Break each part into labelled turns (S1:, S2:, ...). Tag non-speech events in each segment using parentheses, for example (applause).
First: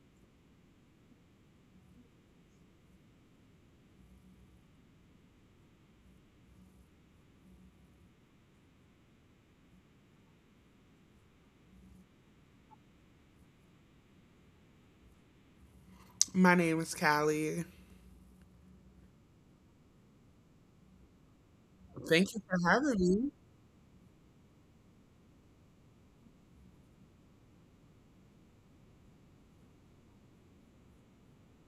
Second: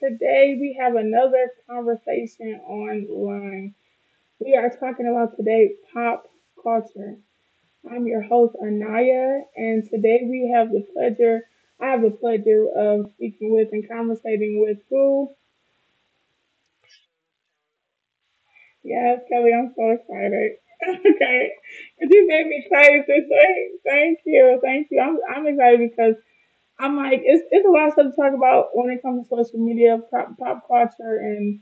S1: Today we have another conversation online. We are talking about today pop culture. I'm your host Anaya, and today we have the pleasure. I have the pleasure of speaking with and conversating with Boo.
S2: My name is Callie.
S1: Yes, Kelly, I'm so excited. (laughs) Okay, because you
S2: Thank you
S1: made
S2: for
S1: me
S2: having
S1: excited this
S2: me.
S1: way. Thank you, thank you. I'm excited because I'm like it's a lot of stuff to talk about when it comes to social media, pop culture, and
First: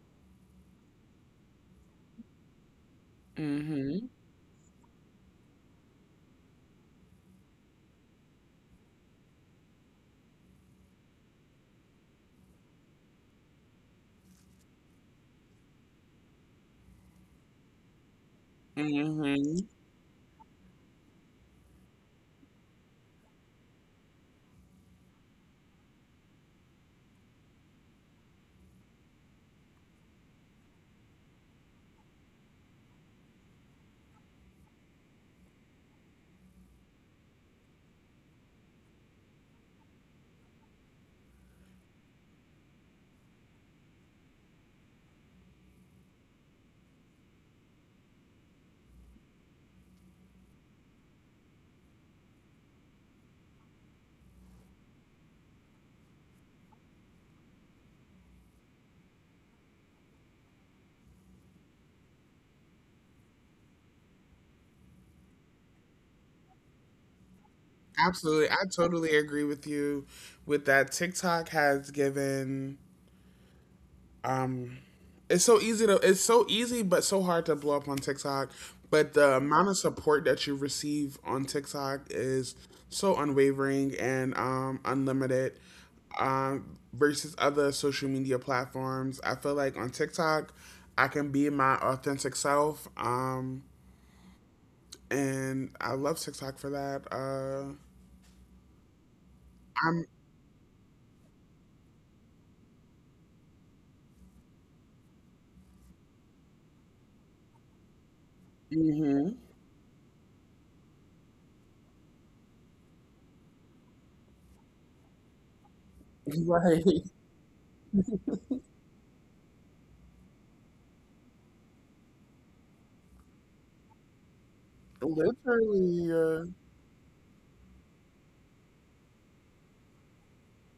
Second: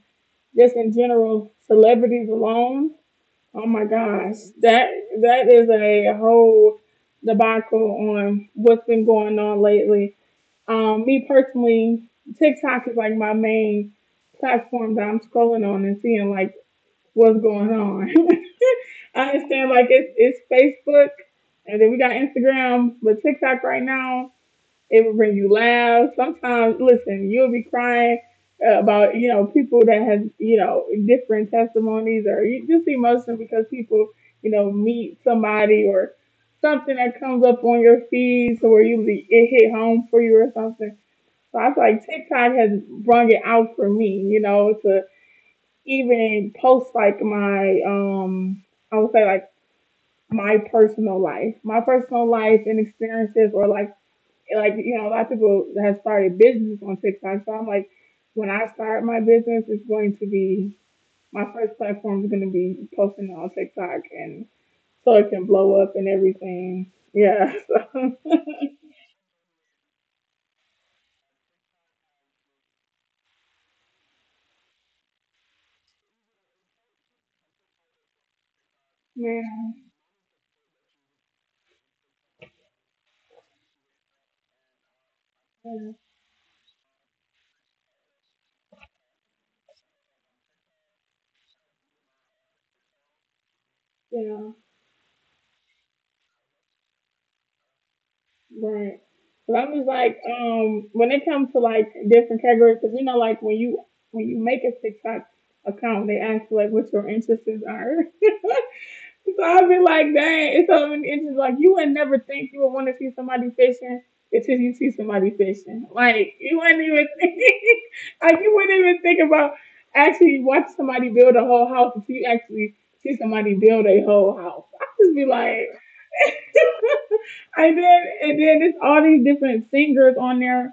S1: just in general, celebrities alone. Oh my
S2: Mm-hmm.
S1: gosh, that that is a whole debacle on what's been going on lately. Me personally, TikTok is like my main platform that I'm scrolling on and seeing like what's going on. (laughs) I
S2: Mm-hmm.
S1: understand, like it's Facebook, and then we got Instagram, but TikTok right now, it will bring you laughs. Sometimes, listen, you'll be crying about, you know, people that has, you know, different testimonies, or you just emotional because people, you know, meet somebody or something that comes up on your feed, so where you be, it hit home for you or something. So I feel like TikTok has brung it out for me, you know, to even post like my I would say like my personal life and experiences, or like, you know, a lot of people have started businesses on TikTok. So I'm like, when I start my business, it's going to be my first platform is going to be posting on TikTok, and so it can blow up and everything. Yeah. (laughs)
S2: Absolutely. I totally agree with you with that. TikTok has given um it's so easy but so hard to blow up on TikTok. But the
S1: So
S2: amount of support that you receive on TikTok is so unwavering and unlimited
S1: man,
S2: versus other social media platforms. I feel like on TikTok I can be my authentic self.
S1: yeah, yeah,
S2: And I love TikTok for that.
S1: right. But I'm just
S2: I'm
S1: like, when it comes to like different categories, because you know, like when you make a TikTok account, they ask you like what your interests are. (laughs)
S2: hmm
S1: So I'd be like, dang, it's so many inches. Like you would never think you would want to see somebody fishing until you see somebody fishing.
S2: (laughs)
S1: Like you wouldn't
S2: Like
S1: even think, (laughs) like you wouldn't even think about actually watch somebody build a whole house until you actually see somebody build a whole house. I'd just be like,
S2: literally, uh,
S1: (laughs) and then there's all these different singers on there.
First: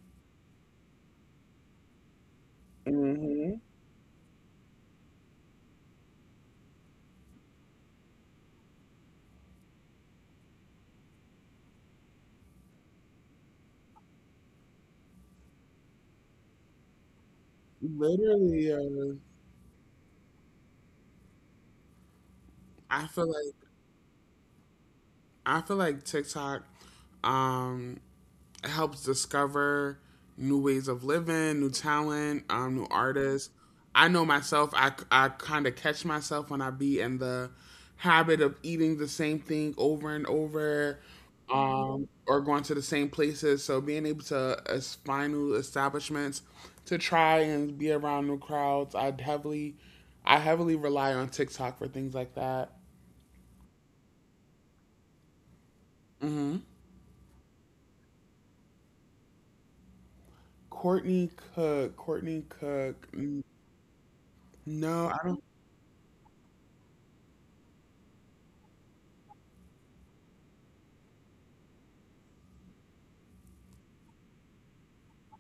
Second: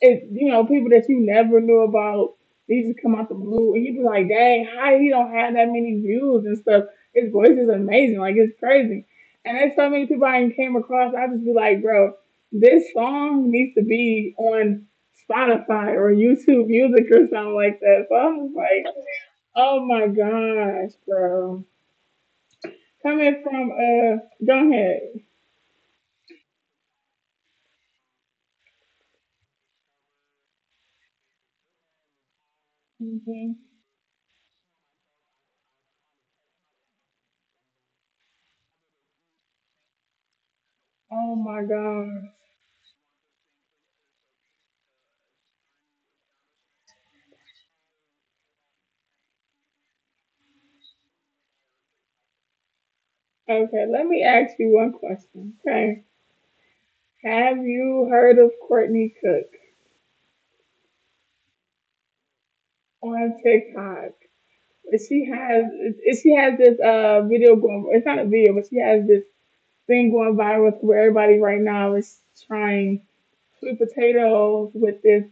S1: It's, you know, people that you never knew about. They just come out the
S2: hmm
S1: blue, and you be like, "Dang, how he don't have that many views and stuff?" His voice is amazing, like it's crazy. And there's so many people I ain't came across. I just be like, "Bro, this song needs to be on Spotify or YouTube Music or something like that." So I'm just
S2: literally.
S1: like, "Oh my gosh, bro!"
S2: I feel
S1: Coming
S2: like
S1: from go ahead.
S2: I feel like TikTok um helps discover new ways of living, new talent, new artists.
S1: Mhm.
S2: I know myself, I kind of catch myself when I be in the habit of eating the same thing over and over
S1: Oh my
S2: um,
S1: gosh.
S2: or going to the same places. So being able to find new establishments to try and be around new crowds, I heavily rely on TikTok for things like that.
S1: Okay, let me ask you one question. Okay.
S2: hmm
S1: Have you heard of Courtney Cook
S2: Courtney Cook. Courtney Cook.
S1: on TikTok?
S2: No, I
S1: She
S2: don't.
S1: has she has this video going. It's not a video, but she has this thing going viral where everybody right now is trying sweet potatoes with this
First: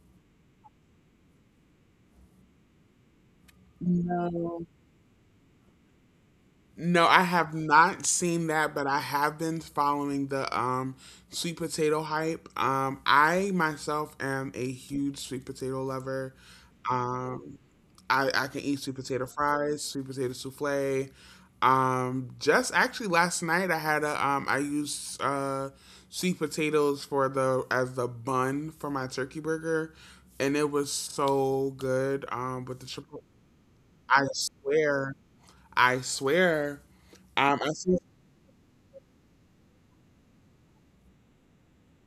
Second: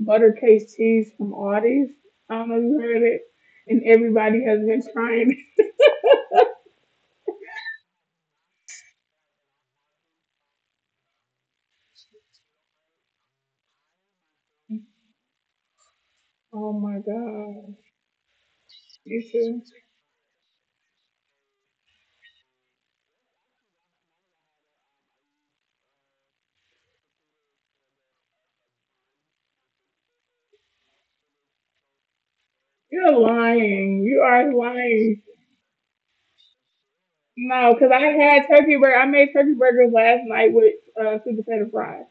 S1: butter case cheese from Aldi's. I don't know if you heard it, and everybody has
S2: No.
S1: been trying it. (laughs)
S2: No, I have not seen that, but I have been following the sweet potato hype. I myself am a huge sweet potato lover.
S1: Oh my
S2: Um,
S1: gosh,
S2: I can eat sweet
S1: you
S2: potato
S1: should.
S2: fries, sweet potato souffle. Just actually last night I had a I used sweet potatoes for the as the bun for my turkey burger, and it was so good. With the
S1: You're
S2: triple,
S1: lying. You
S2: I
S1: are
S2: swear,
S1: lying.
S2: I swear.
S1: No,
S2: I
S1: because I
S2: see.
S1: had turkey burger. I made turkey burgers last night with sweet potato fries.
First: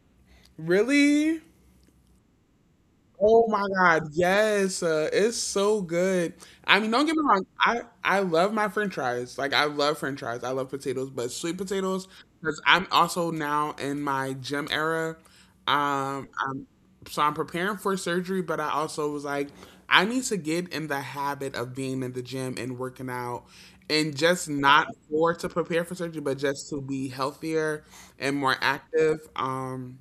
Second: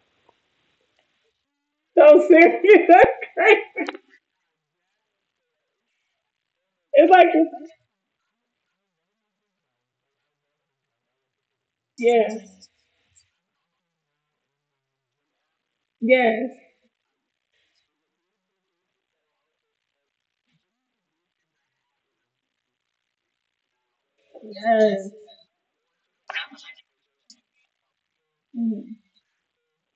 S2: Really?
S1: So serious. (laughs) That's
S2: Oh my
S1: crazy.
S2: God, yes, it's so good. I mean, don't
S1: It's
S2: get me
S1: like,
S2: wrong. I love my French fries. Like I love French fries. I love potatoes, but sweet potatoes because
S1: yes,
S2: I'm also now in my gym era. Um,
S1: yes,
S2: I'm, so I'm preparing for surgery, but I also was like, I need to get in the habit of being in the gym and working out, and just not
S1: yes.
S2: for to prepare for surgery, but just to be healthier and more
S1: Mhm.
S2: active.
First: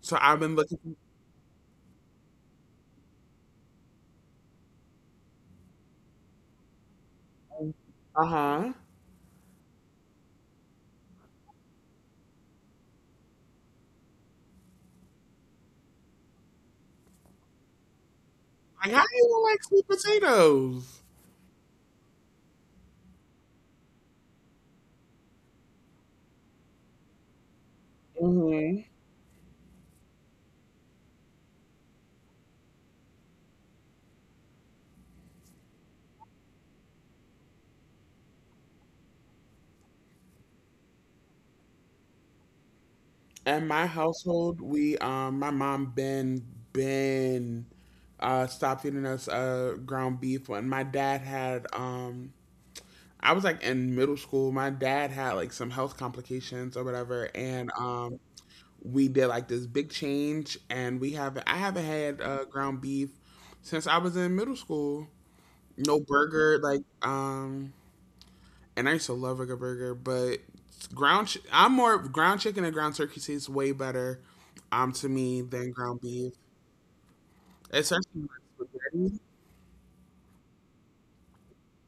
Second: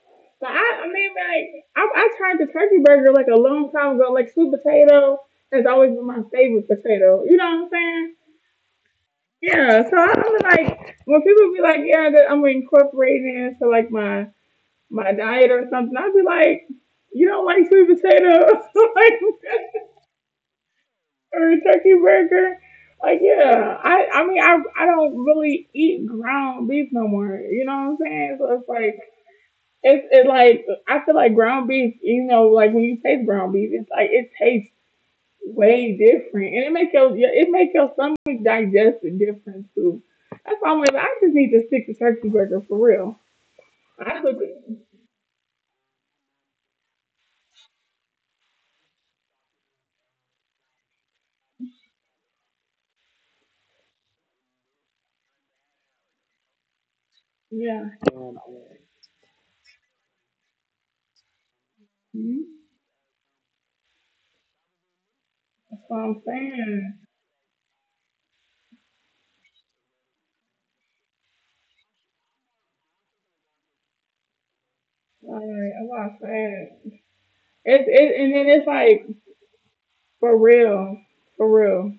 S2: So I've
S1: So
S2: been
S1: I
S2: looking.
S1: mean, like, I tried the turkey burger like a long time ago. Like sweet potato has always been my favorite potato. You know what I'm saying?
S2: Uh huh.
S1: Yeah. So I was like, when people be like, yeah, that I'm incorporating it into like my diet or something, I'd be like, you don't like sweet potato? (laughs)
S2: Like, how
S1: like,
S2: you don't like sweet potatoes?
S1: a turkey burger. Like yeah, I mean I don't really eat ground beef no more. You know what I'm saying? So it's
S2: Mm-hmm.
S1: like it's it like I feel like ground beef. You know, like when you taste ground beef, it's like it tastes way different, and it make your yeah, it make your stomach digest it different too. That's why I'm like, I just need to stick to turkey burger for real.
S2: In my
S1: I cook it.
S2: household, we my mom been stopped feeding us ground beef when my dad had I was like in middle school, my dad had like some health complications or whatever, and
S1: Yeah,
S2: we did like this big change, and we haven't I haven't had
S1: mhm,
S2: ground beef since I was in middle school.
S1: that's what
S2: No
S1: I'm
S2: burger, like
S1: saying.
S2: and I used to love a good burger, but I'm more ground chicken and ground turkey tastes way better to
S1: Like
S2: me than
S1: that's what
S2: ground
S1: I
S2: beef,
S1: said. It's it, and
S2: especially
S1: then it's
S2: with
S1: like
S2: spaghetti.
S1: for real. For real.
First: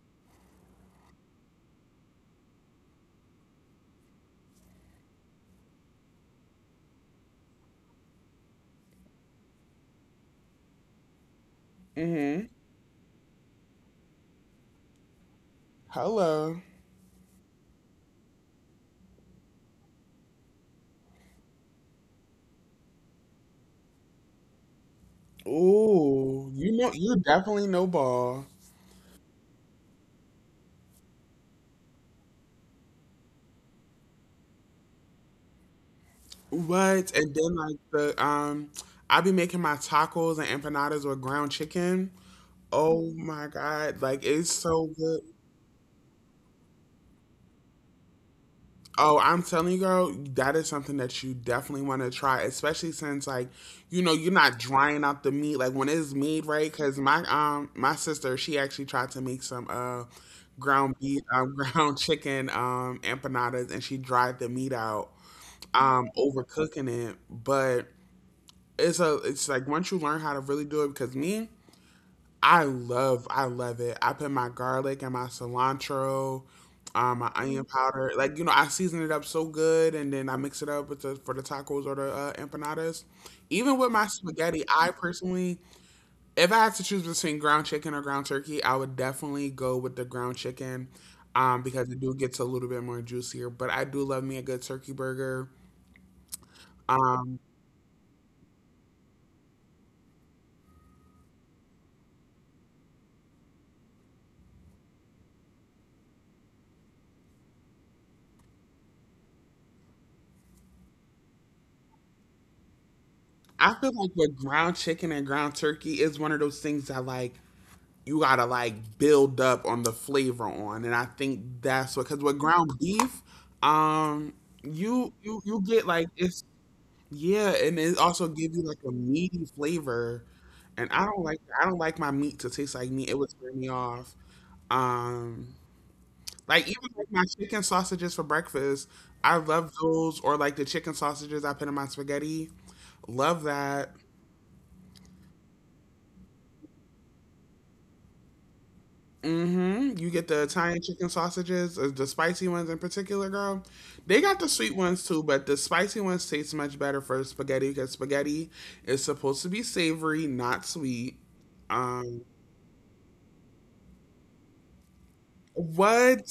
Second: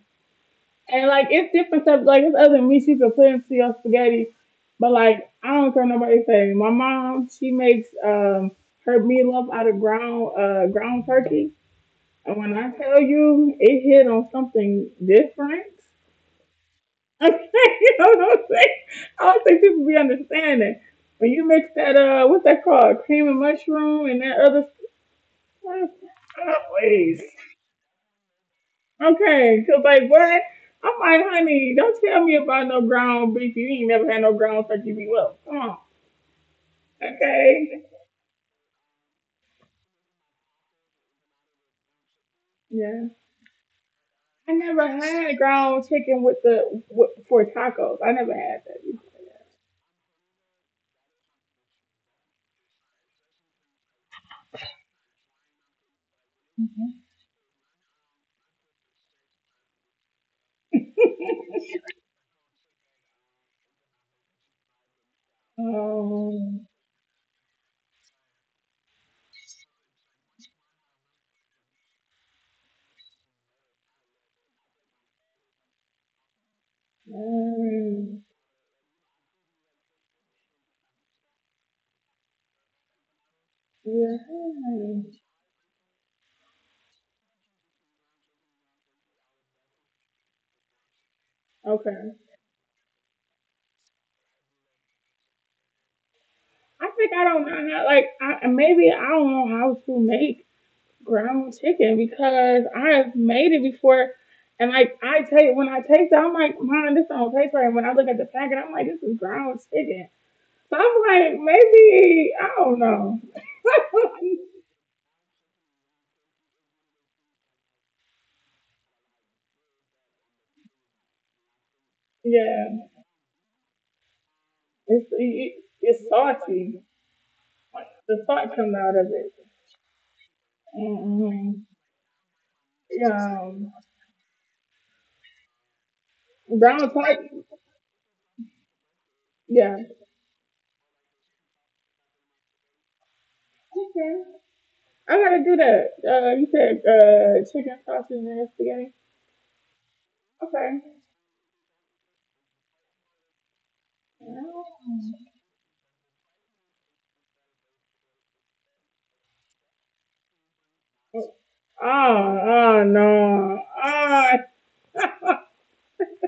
S1: And like it's different stuff. Like it's other meat you can put into your spaghetti. But like I don't care nobody say. My mom, she makes her meatloaf out of ground ground turkey. And
S2: Mhm.
S1: when I tell you it hit on something different,
S2: Hello.
S1: (laughs) you know what I'm saying? I don't think people be understanding. When you mix that what's that called? Cream and mushroom and that other stuff.
S2: Ooh, you know you
S1: Sideways.
S2: definitely know ball.
S1: Okay, okay, 'cause like what? I'm like, honey, don't tell me about no ground beef. You ain't never had no ground turkey beef. Well, come on.
S2: What? And then like
S1: Okay.
S2: the I be making my tacos and empanadas with ground chicken.
S1: Yeah.
S2: Oh my god, like
S1: I
S2: it's
S1: never
S2: so good.
S1: had ground chicken with the with, for tacos. I never had
S2: Oh, I'm telling you, girl, that is something that you definitely want to try, especially since like, you're not drying up the meat like when it's made right.
S1: that.
S2: Because my sister she actually tried to make some ground beef (laughs)
S1: (laughs)
S2: ground chicken empanadas, and she dried the meat out
S1: Oh.
S2: overcooking it, but it's a it's like once you learn how to really do it, because me, I love it. I put my garlic and my cilantro, my onion powder.
S1: Mm,
S2: Like, I season it up so good, and then I mix it up with the for the tacos or the empanadas. Even with my spaghetti,
S1: yeah.
S2: I personally, if I had to choose between ground chicken or ground turkey, I would definitely go with the ground chicken, because it
S1: Okay.
S2: do gets a little bit more juicier. But I do love me a good turkey burger.
S1: I think I
S2: Um,
S1: don't know how. Like, I maybe I don't know how to make ground chicken because I've made it before. And like I taste when I taste it, I'm like, man, this don't taste right. And when I look at the packet, I'm like, this is ground chicken. So I'm like, maybe I don't know.
S2: I feel like
S1: (laughs)
S2: with ground chicken and ground turkey is one of those things that like you gotta like build up on the flavor on, and I think that's what, because with ground
S1: Yeah,
S2: beef, um,
S1: it's it,
S2: you get
S1: it's
S2: like it's
S1: salty.
S2: yeah, and it
S1: The
S2: also
S1: salt
S2: gives you
S1: comes
S2: like a
S1: out of it.
S2: meaty flavor, and
S1: Mm-hmm.
S2: I don't like my meat to taste like meat. It would turn me
S1: Um,
S2: off. Um, like
S1: brown
S2: even like my
S1: salt.
S2: chicken sausages for breakfast, I love
S1: Yeah.
S2: those, or like the chicken sausages I put in my spaghetti. Love that.
S1: Okay. I gotta do that. You said chicken sausage and spaghetti.
S2: Mm-hmm. You get the Italian
S1: Okay.
S2: chicken sausages, the spicy ones in particular, girl. They got the sweet ones too,
S1: Yeah.
S2: but the spicy ones taste much better for spaghetti because spaghetti is supposed to be savory, not sweet. Um,
S1: Oh, oh no. Oh, (laughs) let
S2: what?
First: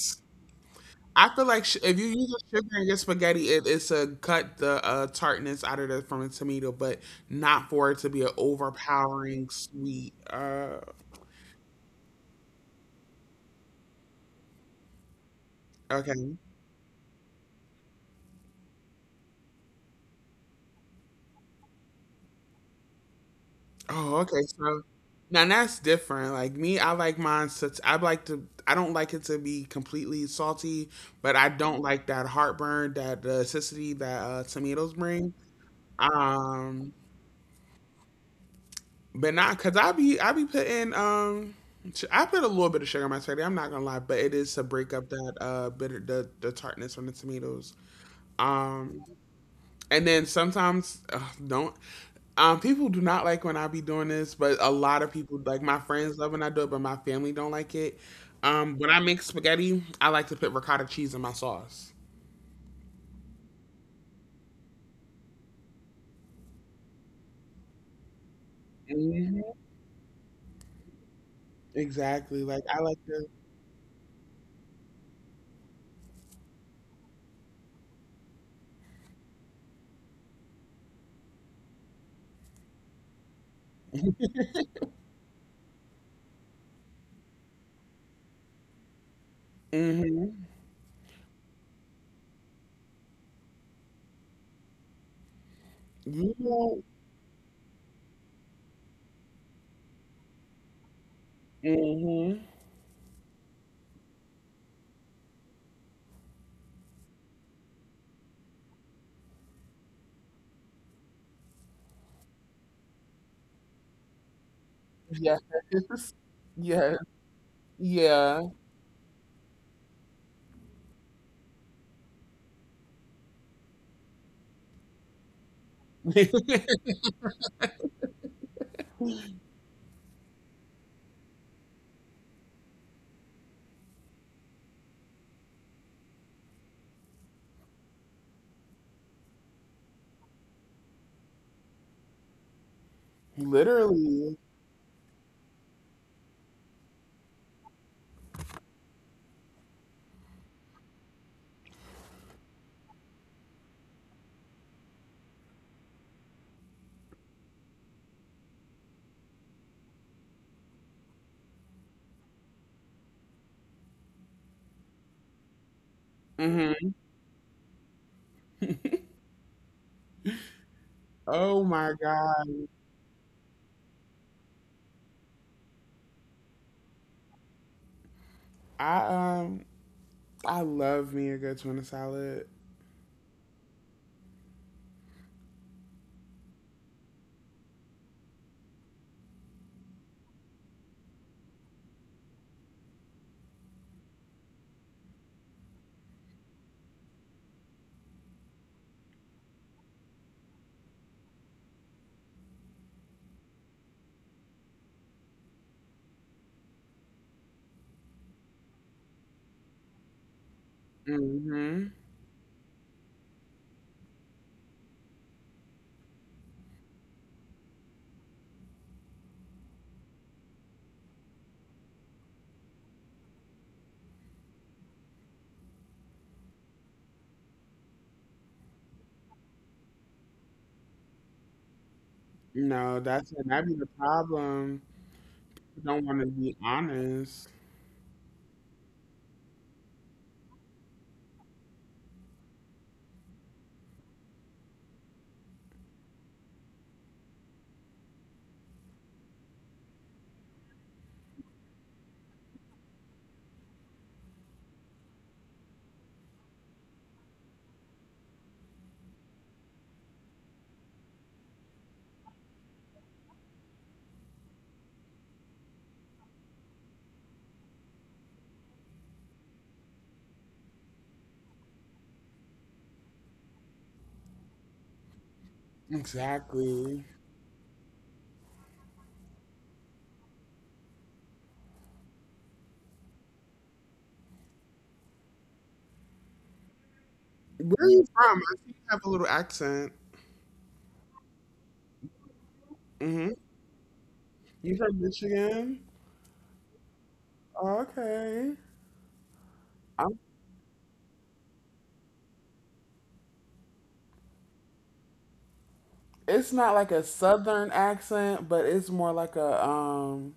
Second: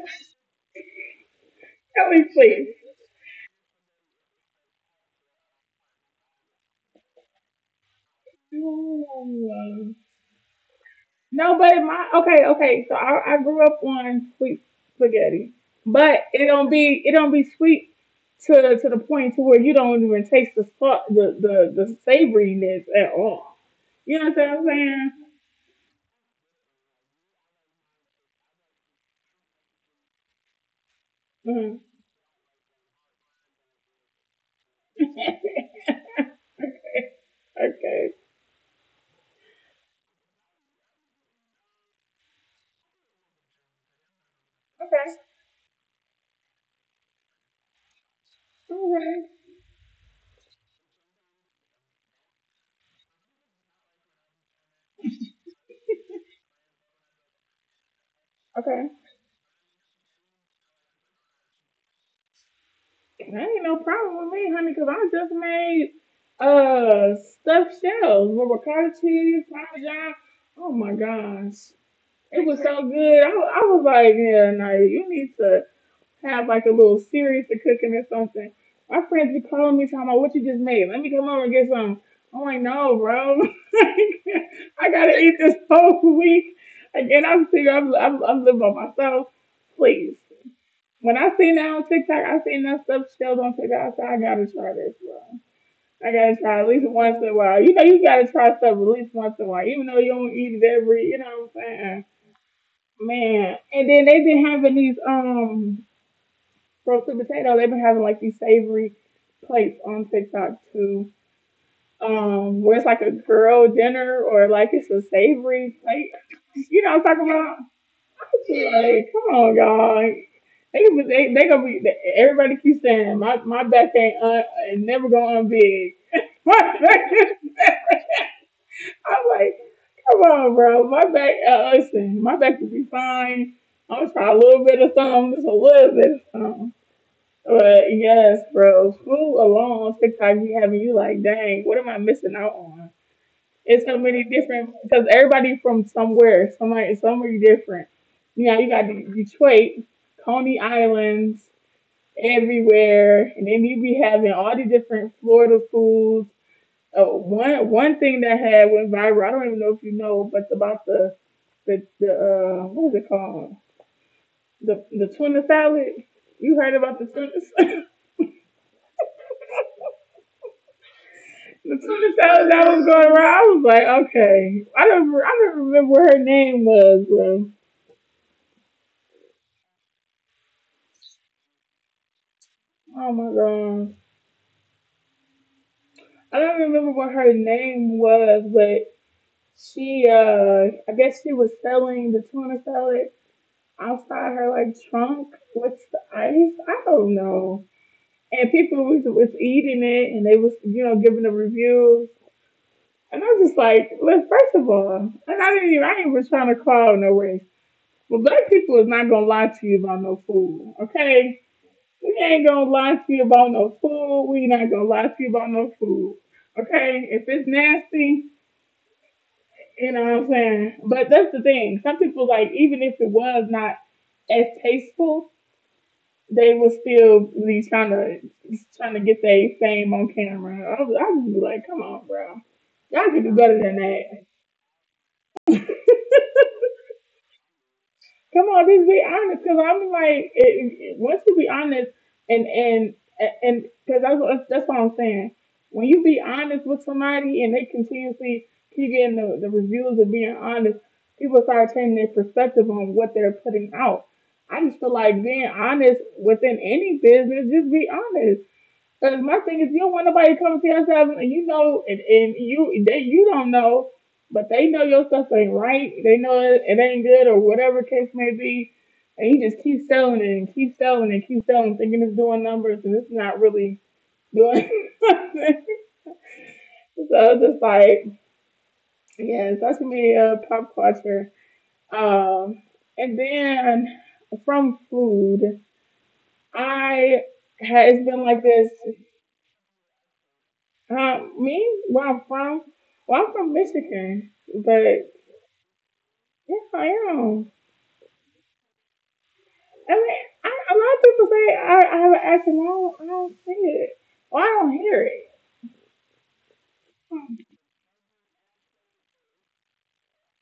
S2: I feel like if you
S1: me
S2: use a sugar
S1: see.
S2: and get spaghetti, it's to cut the tartness out of the from a tomato, but not for it to be an overpowering
S1: No,
S2: sweet.
S1: but my okay, okay. So I grew up on sweet spaghetti, but
S2: Okay.
S1: it don't be sweet to the point to where you don't even taste the salt, the savoriness at all. You
S2: Oh,
S1: know what
S2: okay.
S1: I'm
S2: So
S1: saying?
S2: now that's different. Like me, I like mine such I like to I don't like it to be completely salty, but I
S1: Mhm.
S2: don't like that heartburn, that the acidity that tomatoes
S1: (laughs)
S2: bring.
S1: Okay.
S2: Um, but not because I put a little bit of sugar in my spaghetti. I'm not gonna lie, but it is to break
S1: Okay.
S2: up that bitter the tartness from the tomatoes. Um,
S1: Okay.
S2: And then sometimes ugh, don't. People do not like when I be doing this, but a lot of people, like my friends, love when I do it, but my family don't like it.
S1: Okay.
S2: When I make spaghetti, I like to put ricotta cheese in my sauce.
S1: Ain't no problem with me, honey, because I just made stuffed shells with ricotta
S2: hmm
S1: cheese, parmesan. Oh my gosh,
S2: Exactly.
S1: it was
S2: Like I
S1: so
S2: like
S1: good.
S2: to.
S1: I was like, yeah, no, you need to have like a little series to cooking or something. My friends be calling me talking about what you just made. Let me come over and get some. I'm like, no, bro. (laughs) I gotta eat this whole (laughs) week. Again, I'm single. I'm living by myself. Please.
S2: hmm
S1: When I seen that on TikTok, I seen that stuff showed on TikTok. So I gotta try this, bro. I
S2: You
S1: gotta try at
S2: know.
S1: least once in a while. You know, you gotta try stuff at least once in a while, even though you don't eat it every. You know what I'm saying,
S2: hmm
S1: man? And then they've been having these roasted potato. They've been having like these savory plates on TikTok too. Where it's like a girl dinner or like it's a
S2: Yes.
S1: savory plate.
S2: (laughs)
S1: (laughs) You
S2: Yes.
S1: know what I'm talking about? (laughs)
S2: Yeah.
S1: Like, come on, y'all. They gonna be everybody keep saying my back ain't un, ain't never gonna unbig. (laughs) My
S2: (laughs)
S1: back is I'm like, come on, bro. My back, listen, my back will be fine. I'm gonna try a little bit of something, just a little bit of something. But yes, bro, food alone on TikTok be having you like, dang, what am I missing out on? It's so many
S2: Literally.
S1: different because everybody from somewhere, somebody, somewhere different. You know, you got Detroit, Coney Islands everywhere, and then you be having all the different Florida foods. Oh, one thing that had went viral, I don't even know if you know, but about the the what is it called? The tuna salad. You heard
S2: hmm
S1: about the tuna salad?
S2: Oh
S1: (laughs) The
S2: my
S1: tuna salad
S2: god.
S1: that was going around. I was like, okay, I don't remember what her name was, bro.
S2: I um. I love me a good tuna salad.
S1: Oh my god, I don't remember what her name was, but she I guess she was selling the tuna salad outside her like trunk with the ice. I don't know. And people was eating it and they was, you know, giving the reviews. And I was just like, look, first of all, and I didn't even, I ain't even trying to call no way. But black people is not gonna lie to you about no food, okay?
S2: hmm
S1: We ain't gonna lie to you about no food. We not gonna lie to you about no food, okay? If it's nasty, you know what I'm saying? But that's the thing. Some people like even if it was not as tasteful, they were still these trying to trying to get their fame on camera. I was like, come on, bro,
S2: No,
S1: y'all could do
S2: that's
S1: better
S2: that
S1: than
S2: be the
S1: that.
S2: problem. You don't want to be honest.
S1: Come on, just be honest, because I'm like, it, once you be honest, and and and because that's what I'm saying. When you be honest with somebody and they continuously keep getting the reviews of being honest, people start changing their perspective on what they're putting out. I just feel like being honest within any business, just be honest. Because my thing is, you don't want nobody coming to your house and you don't know, but they know your stuff ain't right. They know it ain't good or whatever case may be, and you just keep selling it and keep selling, thinking it's doing numbers and it's not really doing. (laughs) Nothing. So
S2: Exactly.
S1: it's just like yeah, social media, pop culture, um, and then from food, I
S2: Where
S1: has
S2: are you
S1: been like
S2: from? I
S1: this.
S2: see you have a little accent.
S1: Me? Where I'm from? Well,
S2: hmm
S1: I'm from Michigan,
S2: You from
S1: but
S2: Michigan?
S1: yeah, I am.
S2: Okay.
S1: I mean,
S2: I'm,
S1: a lot of people say I have an accent. I don't see it. Well, I don't hear it.
S2: it's not like a southern accent, but it's more like a.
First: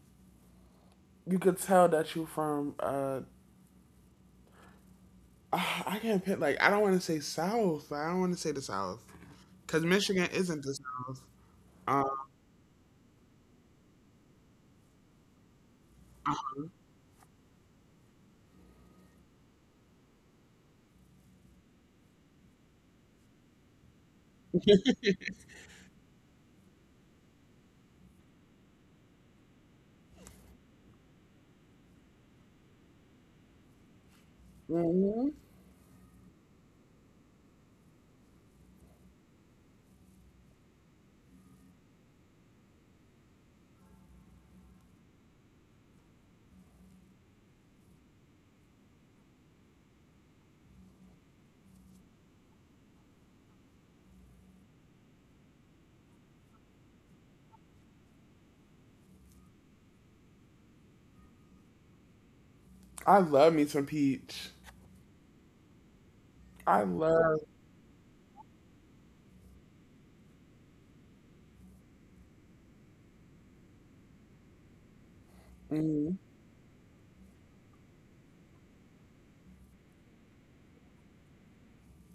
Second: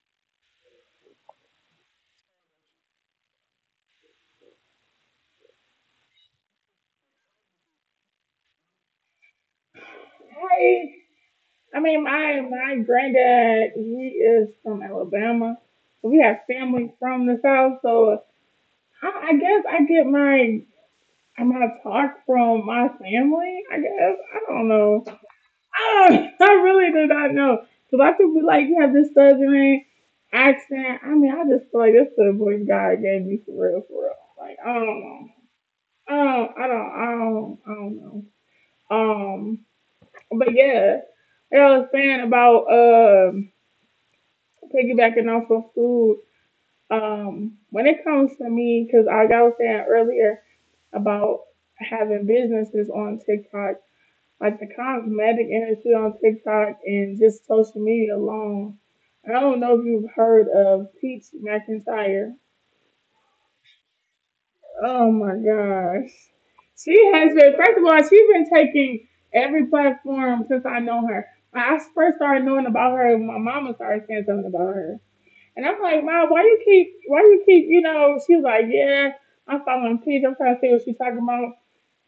S2: You could tell that you from. (sighs) I can't pick, like I don't want to say south. I don't want to say the south because Michigan isn't the
S1: I,
S2: south.
S1: I
S2: Um,
S1: mean, my granddad, he is from Alabama, so we have family from the South. So I guess I get my talk from my family. I guess I don't know. I really did not know. So I could be like, you have this southern accent. I mean, I just feel like that's the voice God gave me for real, for real. Like, I don't know.
S2: mhm.
S1: Um, I don't, I don't know. Um, but yeah, like I was saying about piggybacking off of food. When it comes to me, because I was saying earlier about having businesses on TikTok, like the cosmetic industry on TikTok and just social media alone. I don't know if you've heard of Peach McIntyre.
S2: I love me some peach.
S1: Oh my gosh.
S2: I
S1: She has
S2: love.
S1: been, first of all, she's been taking every platform since I know her. When I first started knowing about her, my mama started saying something about her. And I'm like, Mom, why you keep, you know, she was like, yeah, I'm following Peach. I'm trying to see what she's talking about.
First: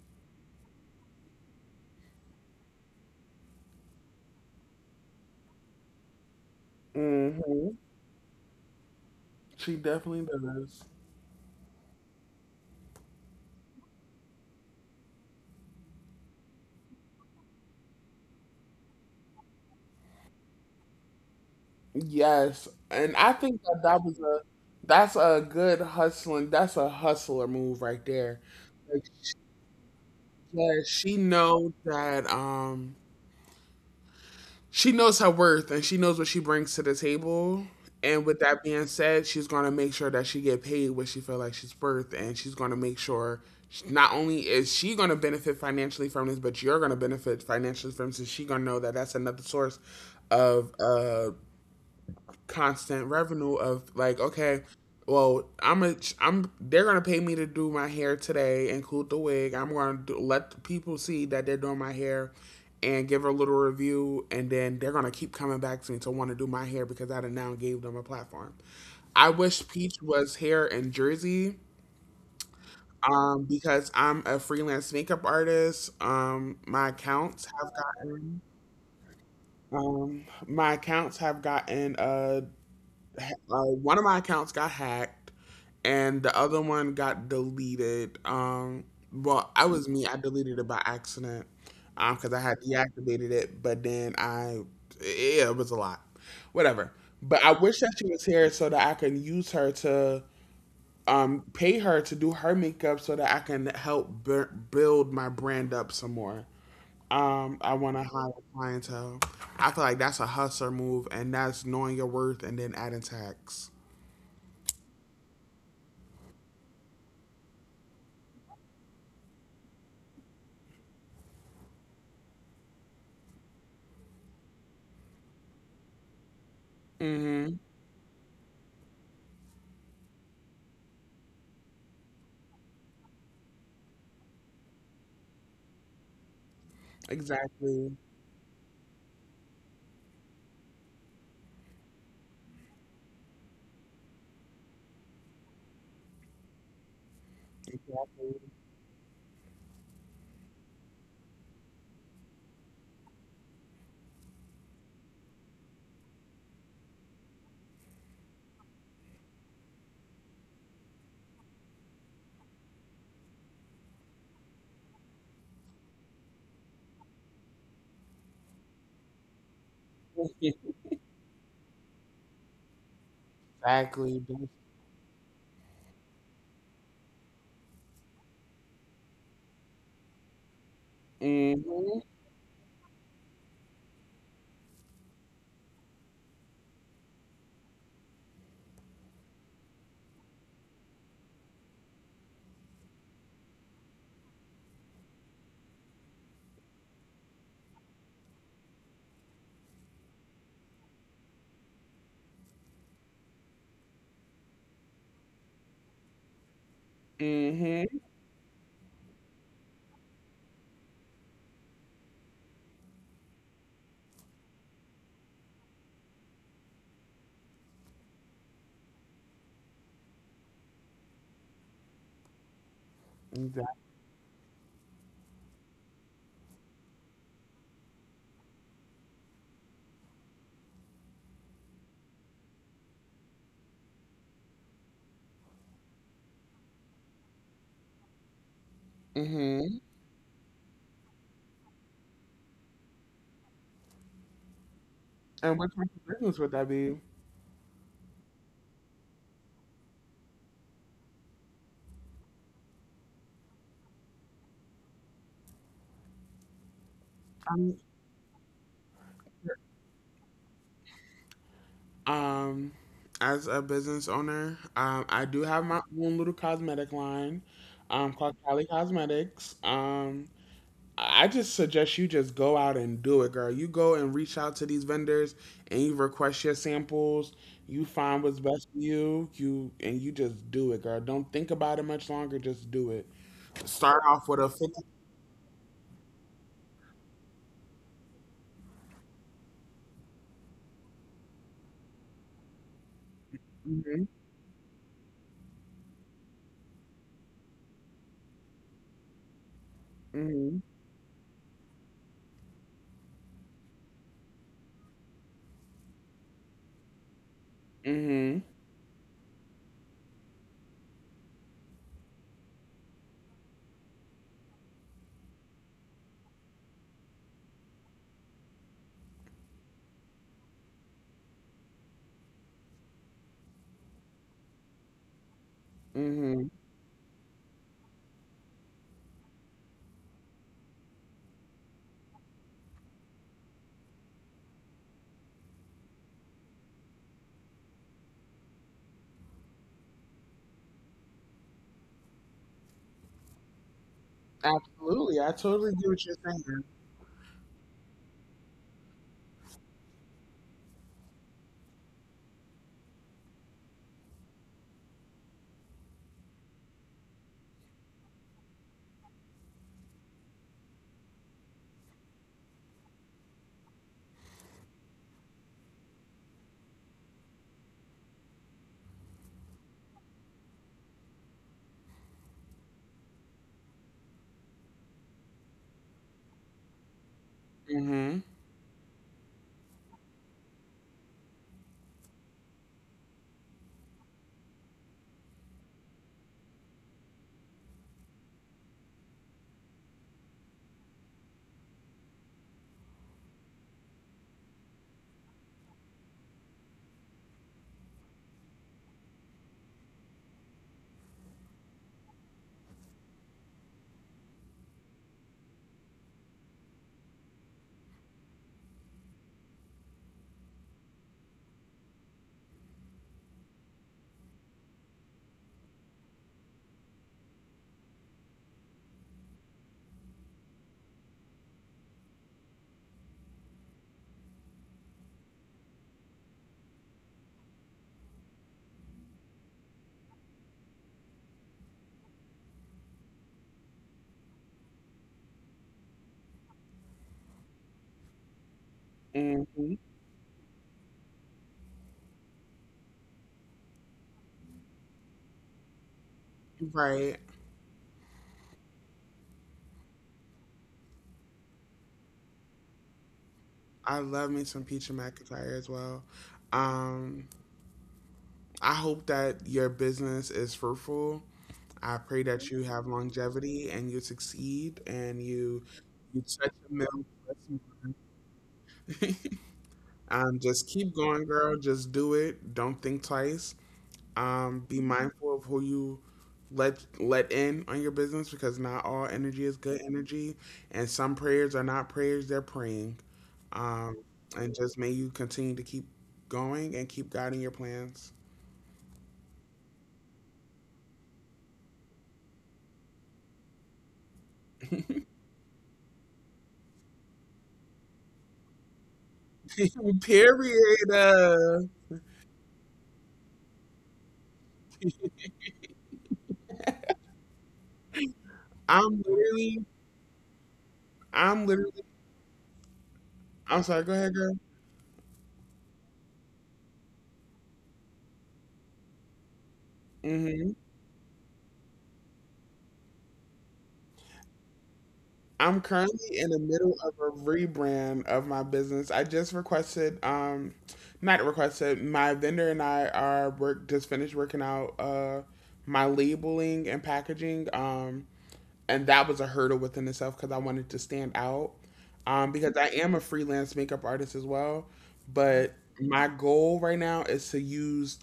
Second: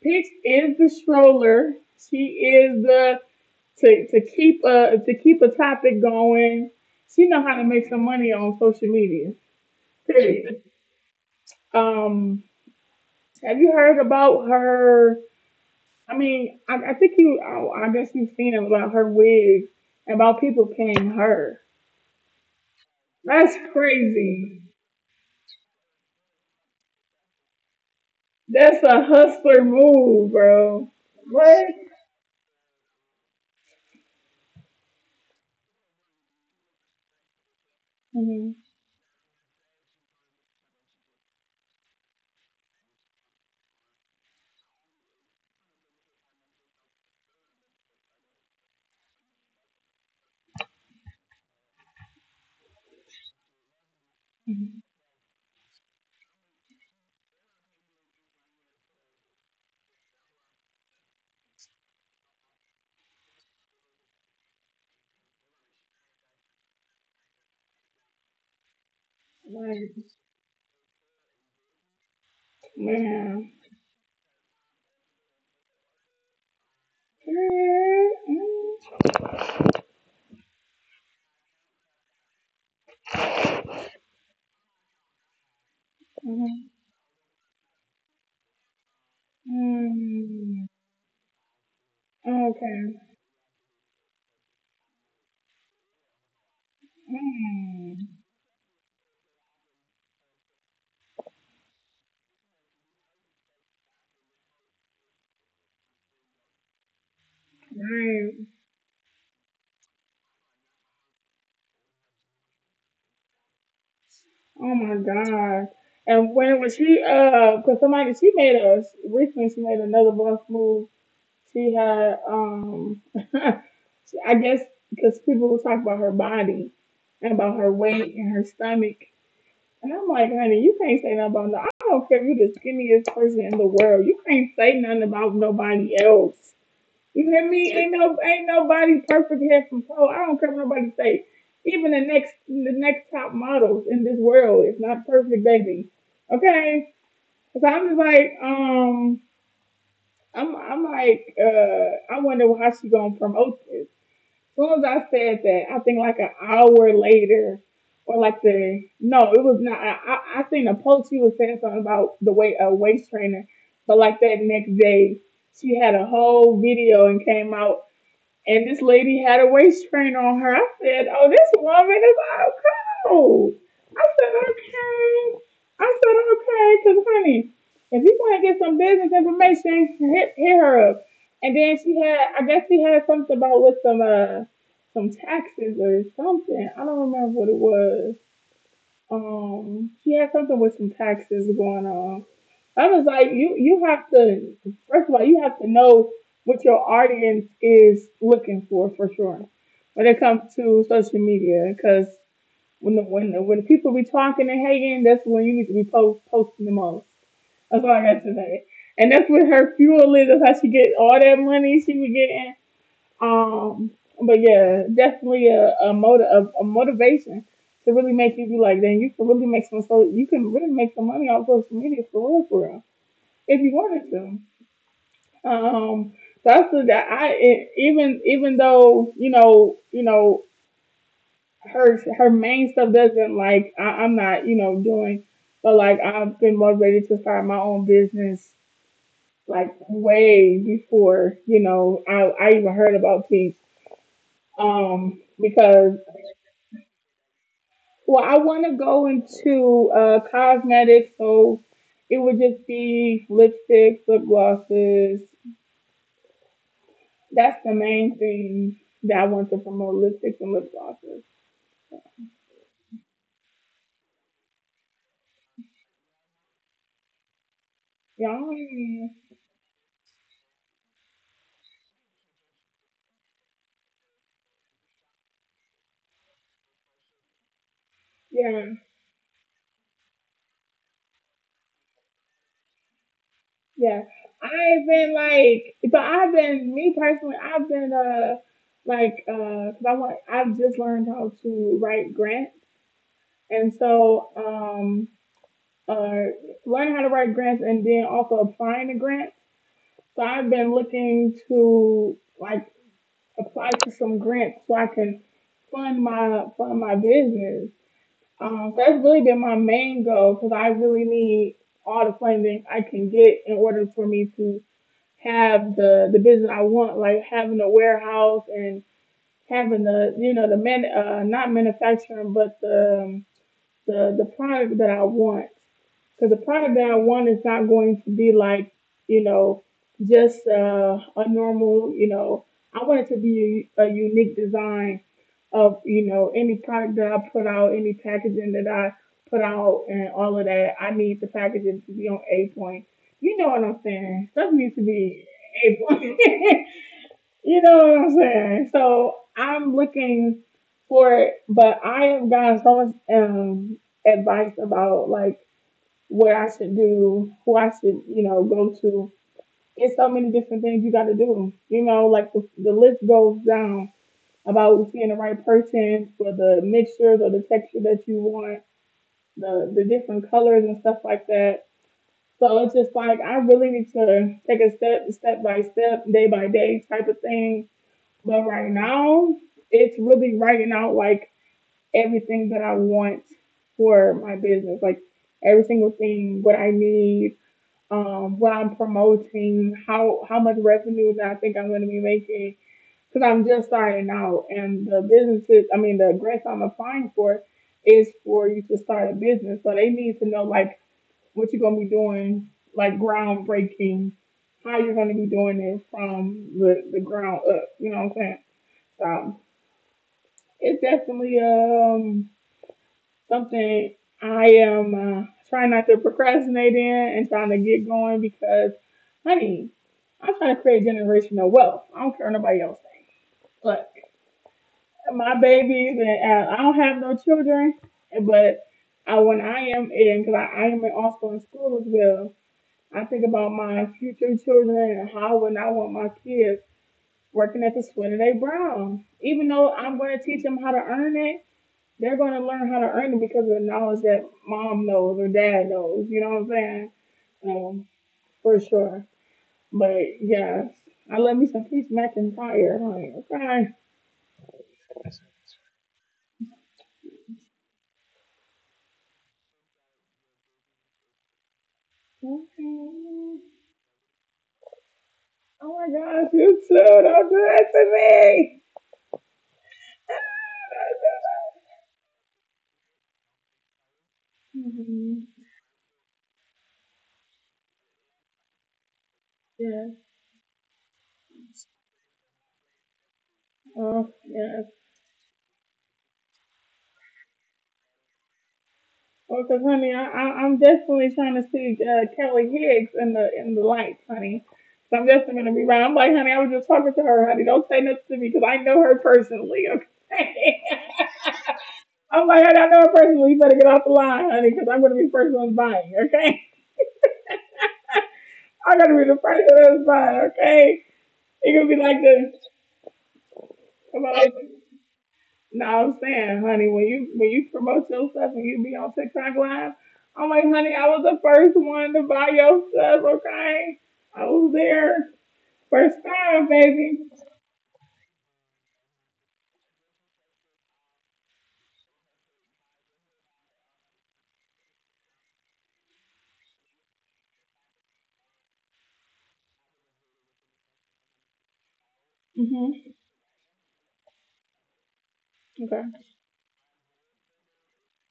S1: Peach is the stroller. She is the to keep a topic going. She know how to
S2: Mm-hmm.
S1: make some money on social media.
S2: She definitely
S1: Period. (laughs)
S2: does.
S1: Um, have you heard about her? I mean, I think you. I guess you've seen about her wig and about people paying her.
S2: Yes, and I
S1: That's
S2: think that that was a
S1: crazy.
S2: that's a good hustling. That's a hustler move right there.
S1: That's a
S2: Like,
S1: hustler move,
S2: yeah,
S1: bro.
S2: she
S1: What?
S2: know that she knows her worth and she knows what she brings to the table. And with
S1: Mhm.
S2: that being said, she's gonna make sure that she get paid what she feel like she's worth, and she's gonna make sure not only is she gonna benefit financially from this, but you're gonna benefit financially from this. She's gonna know that that's another source of constant revenue of like, okay,
S1: Mhm.
S2: well, I'm a, I'm they're gonna pay me to do my hair today, include the wig. Let the people see that they're doing my hair, and give a little review, and then they're gonna keep coming back to me to want to do my hair because I done now gave them a platform. I wish Peach
S1: What?
S2: was here in Jersey.
S1: Man.
S2: Because I'm a freelance makeup artist.
S1: Mm,
S2: My accounts have gotten One of my accounts got hacked and the other
S1: mm,
S2: one got deleted. Well, I
S1: mm,
S2: was me. I
S1: mm.
S2: deleted it by accident because I had
S1: Okay.
S2: deactivated it, but then yeah, it was a lot. Whatever. But I wish
S1: Mm.
S2: that she was here so that I can use her to pay her to do her makeup so that I can help build my brand up some more. I want to hire
S1: Dang.
S2: clientele. I feel like that's a hustler move, and that's knowing your worth and then adding tax.
S1: Oh my God. And when was she cause somebody she made a recently she made another boss move. She had (laughs) I guess because people will talk about her body and about
S2: Mm-hmm.
S1: her weight and her stomach. And I'm like, honey, you can't say nothing about no I don't care if you're the skinniest person in the world. You can't say nothing about nobody else. You hear me? Ain't
S2: Exactly.
S1: no ain't nobody perfect here from Poe. I don't care what nobody say. Even the next top models in this world is not perfect, baby. Okay? So I'm just like,
S2: Exactly.
S1: I'm like, I wonder how she gonna promote this. As soon as I said that, I think like an hour later, or like the no, it was not. I seen a post she was saying something about the way a waist trainer, but like that next day, she had a whole video and came out and this lady had a waist trainer on her. I said, "Oh, this woman is out cold." I
S2: Exactly.
S1: said, "Okay." I said, "Okay," because honey, if you want to get some business information, hit her up. And then she
S2: Mm-hmm.
S1: had, I guess she had something about with some taxes or something. I don't remember what it was. She had something with some taxes going on. I was like, you have to first of all, you have to know what your audience is looking for sure when it comes to social media because when people be talking and hating, that's when you need to be posting the most. That's all I
S2: Mm-hmm.
S1: got to say. And that's what her fuel is. That's how she get all that money she be getting. Um, but yeah, definitely a motivation to really make you be like, then you can really make some so you can really make some money off social media for real if you
S2: Exactly.
S1: wanted to. Um, so I said that I e- even even though you know her main stuff doesn't like I'm not you know doing, but like I've been motivated to start my own business like
S2: Mm-hmm.
S1: way before you know I even heard about Peace.
S2: And what type
S1: Because
S2: of business would that be?
S1: well I want to go into cosmetics so. It would just be lipsticks, lip glosses, that's the
S2: Um,
S1: main thing that I want to promote lipsticks and lip glosses.
S2: um, as a business owner, I do have my own little cosmetic line, called
S1: Y'all,
S2: Cali Cosmetics. I just suggest you just go out and do it, girl. You go and reach out to these vendors and you request your samples. You find what's best
S1: yeah,
S2: for you. You, and you just do it, girl. Don't think about it much longer. Just do it.
S1: yeah.
S2: Start off with a 50.
S1: I've been like, so I've been, me personally, I've been, like, cause I've just learned how to write grants. And
S2: Mhm.
S1: so, uh, learning how to write grants and then also applying to grants. So I've
S2: Mm.
S1: been looking to like apply to some grants so I can fund my business.
S2: Mhm.
S1: That's really been my main goal because I really need all the funding I can get in order for me to have the business I want, like having a warehouse and having the you know the man not manufacturing but the the product that I want.
S2: Mhm.
S1: Because the
S2: Mhm.
S1: product that I want is not going to be like, you know, just a normal, you know, I want it to be a unique design of, you know, any product that I put out, any packaging that I put out, and all of that. I need the packaging to be on A point. You know what I'm saying? Stuff needs to be
S2: Absolutely. I
S1: A
S2: totally get what
S1: point.
S2: you're
S1: (laughs)
S2: saying.
S1: You know what I'm saying? So I'm looking for it, but I have gotten so much advice about like what I should do, who I should, you know, go to. It's so many different things you got to do. You know, like the list goes down about seeing the right person for the mixtures or the texture that you want, the different colors and stuff like that. So it's just like I really need to take a step by step, day by day type of thing,
S2: Mm.
S1: but right now, it's really writing out like everything that I want for my business, like every single thing, what I need, what I'm promoting, how much revenue that I think I'm going to be making, because I'm just starting out, and the businesses, I mean, the grants I'm applying for is for you to start a business, so they need to know like what you're going to be doing, like groundbreaking, how you're going to be doing it from the ground up. You know what I'm saying? So it's definitely something I am trying not to procrastinate in and trying to get going because, honey, I'm trying to create generational wealth. I don't care what nobody else thinks. Look, my babies and I don't have no children, but I, when I am in, because I am in also in school as well, I think about my future children and how would I want my kids working at the sweat of they brow. Even
S2: Mhm.
S1: though
S2: Mm.
S1: I'm going to teach them how to earn it, they're going to learn how to earn it because of the knowledge that mom knows or dad knows. You know what I'm
S2: Mhm.
S1: saying?
S2: Right.
S1: Um, for sure. But yes, I love me some Peace McIntyre. Like, okay.
S2: I love me some Peach and McIntyre as well. Um, I hope that your business is fruitful. I pray that you
S1: Okay.
S2: have longevity and you succeed and
S1: Oh
S2: you
S1: my gosh,
S2: you touch
S1: you too.
S2: a million
S1: Don't do that to
S2: blessings.
S1: me. (laughs)
S2: (laughs) Just keep going, girl. Just do it. Don't think twice. Be
S1: Mhm.
S2: mindful of who you let in on your business, because not all energy is
S1: Yeah.
S2: good energy, and some prayers are not prayers; they're praying. Um,
S1: Oh, yeah.
S2: and just may you continue to keep going and keep guiding your plans.
S1: Well, because honey, I'm definitely trying to see Kelly Higgs in the lights, honey. So I'm definitely gonna be right. I'm like, honey, I was just talking to her, honey. Don't say nothing to me because I know her personally.
S2: (laughs)
S1: Okay.
S2: Period. Uh,
S1: (laughs) I'm like, honey, I know her personally. You better get off the line, honey, because I'm gonna be the first one buying. Okay. (laughs) I'm gonna be
S2: I'm
S1: the first one
S2: literally,
S1: that's buying. Okay.
S2: I'm
S1: You're gonna be
S2: literally.
S1: like
S2: I'm sorry. Go ahead, girl.
S1: this. No, I'm saying, honey, when you promote your stuff and you be on TikTok live, I'm like,
S2: hmm
S1: honey, I was the first one to buy your stuff, okay? I was there
S2: I'm
S1: first
S2: currently in the
S1: time,
S2: middle of
S1: baby.
S2: a rebrand of my business. I just requested, not requested, my vendor and I are work just finished working out my labeling and packaging. And that was a hurdle within itself because I wanted to stand out. Because I
S1: Mhm.
S2: am a freelance makeup artist as well. But
S1: Okay.
S2: my goal right now is to use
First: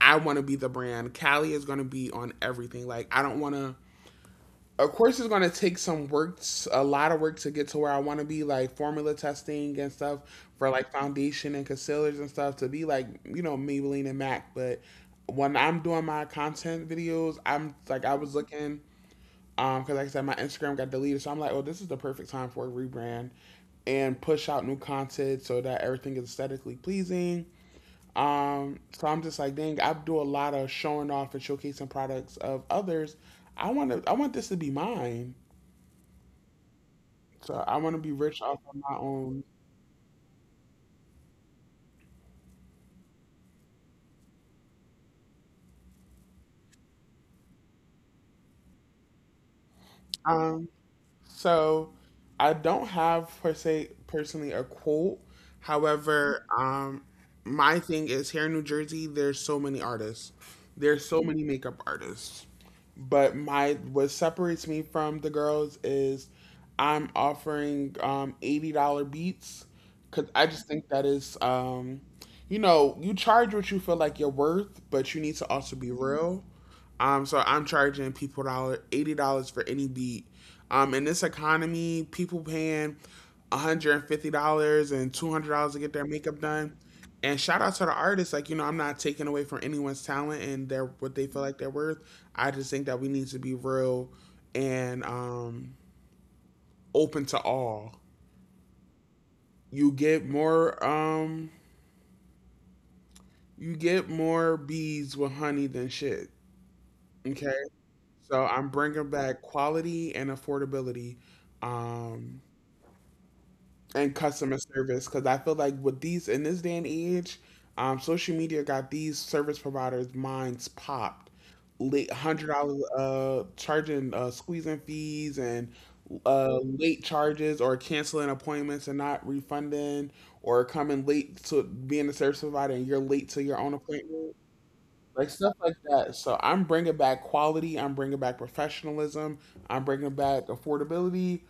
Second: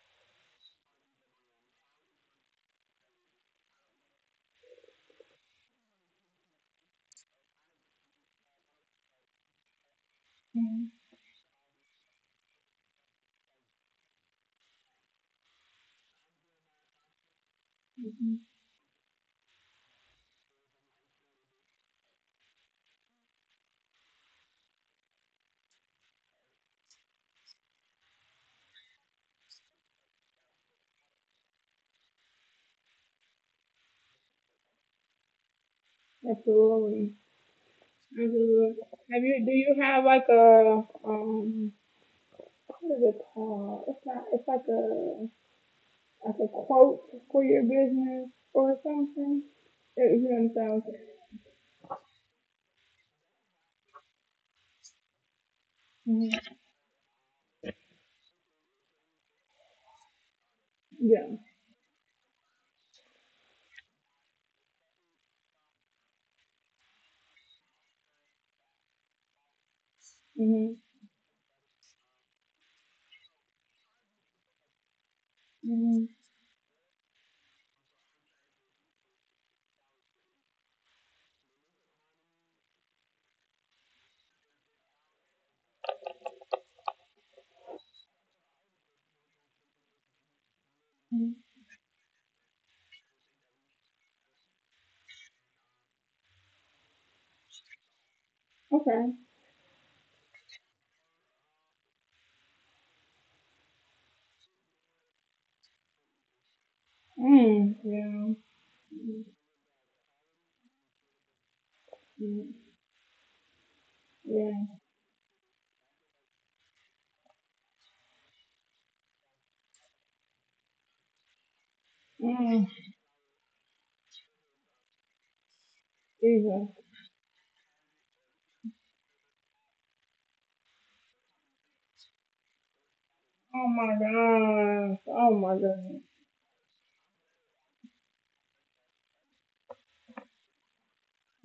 S2: I want to be the brand. Callie is going to be on everything. Like, I don't want to, of course it's going to take some work, a lot of work to get to where I want to be, like formula testing and stuff for like foundation and concealers and stuff to be like, you know, Maybelline and MAC. But when I'm doing my content videos, I'm like, I was
S1: Mm-hmm.
S2: looking, because like I said my Instagram got deleted, so I'm like, oh, this is the perfect time for a rebrand and push out new content so that everything is aesthetically pleasing. So I'm just like, dang, I do a lot of showing off and showcasing products of others. I want to, I want this to be mine,
S1: Absolutely.
S2: so I want to be rich off
S1: Absolutely.
S2: of my
S1: Have you?
S2: own.
S1: Do you have like a um? What is it called? It's not. It's like a quote for your business or something. If you
S2: Um,
S1: understand what
S2: so I don't have, per se, personally a quote.
S1: I'm saying.
S2: However,
S1: Mhm.
S2: my thing is, here in New Jersey, there's so many artists. There's so
S1: Yeah.
S2: many makeup artists. But my, what separates me from the girls is I'm offering $80 beats because I just
S1: Mhm.
S2: think that is, you know, you charge what you feel like you're worth, but you need to also be
S1: Mhm.
S2: real. So I'm charging people dollar $80 for any beat. In this economy, people paying $150 and $200 to get their makeup done. And shout out to the artists, like, you know, I'm not taking away from anyone's talent and their, what they feel like they're worth. I just think that we need to be real and, open to all.
S1: Mhm.
S2: You get more, um, you get more bees with honey than shit. Okay,
S1: Mm, yeah.
S2: so I'm bringing
S1: Mm,
S2: back quality and affordability, um,
S1: mm,
S2: and customer
S1: yeah.
S2: service, because I feel like with these, in this day and age, social media got these service providers' minds popped. Late hundred
S1: Mm,
S2: dollar charging, squeezing fees and
S1: Jesus.
S2: late charges, or canceling appointments and not refunding, or coming late to being a service provider and you're late to your
S1: Oh
S2: own
S1: my
S2: appointment,
S1: gosh.
S2: like
S1: Oh
S2: stuff
S1: my
S2: like
S1: goodness.
S2: that. So I'm bringing back quality. I'm bringing back professionalism. I'm bringing back affordability,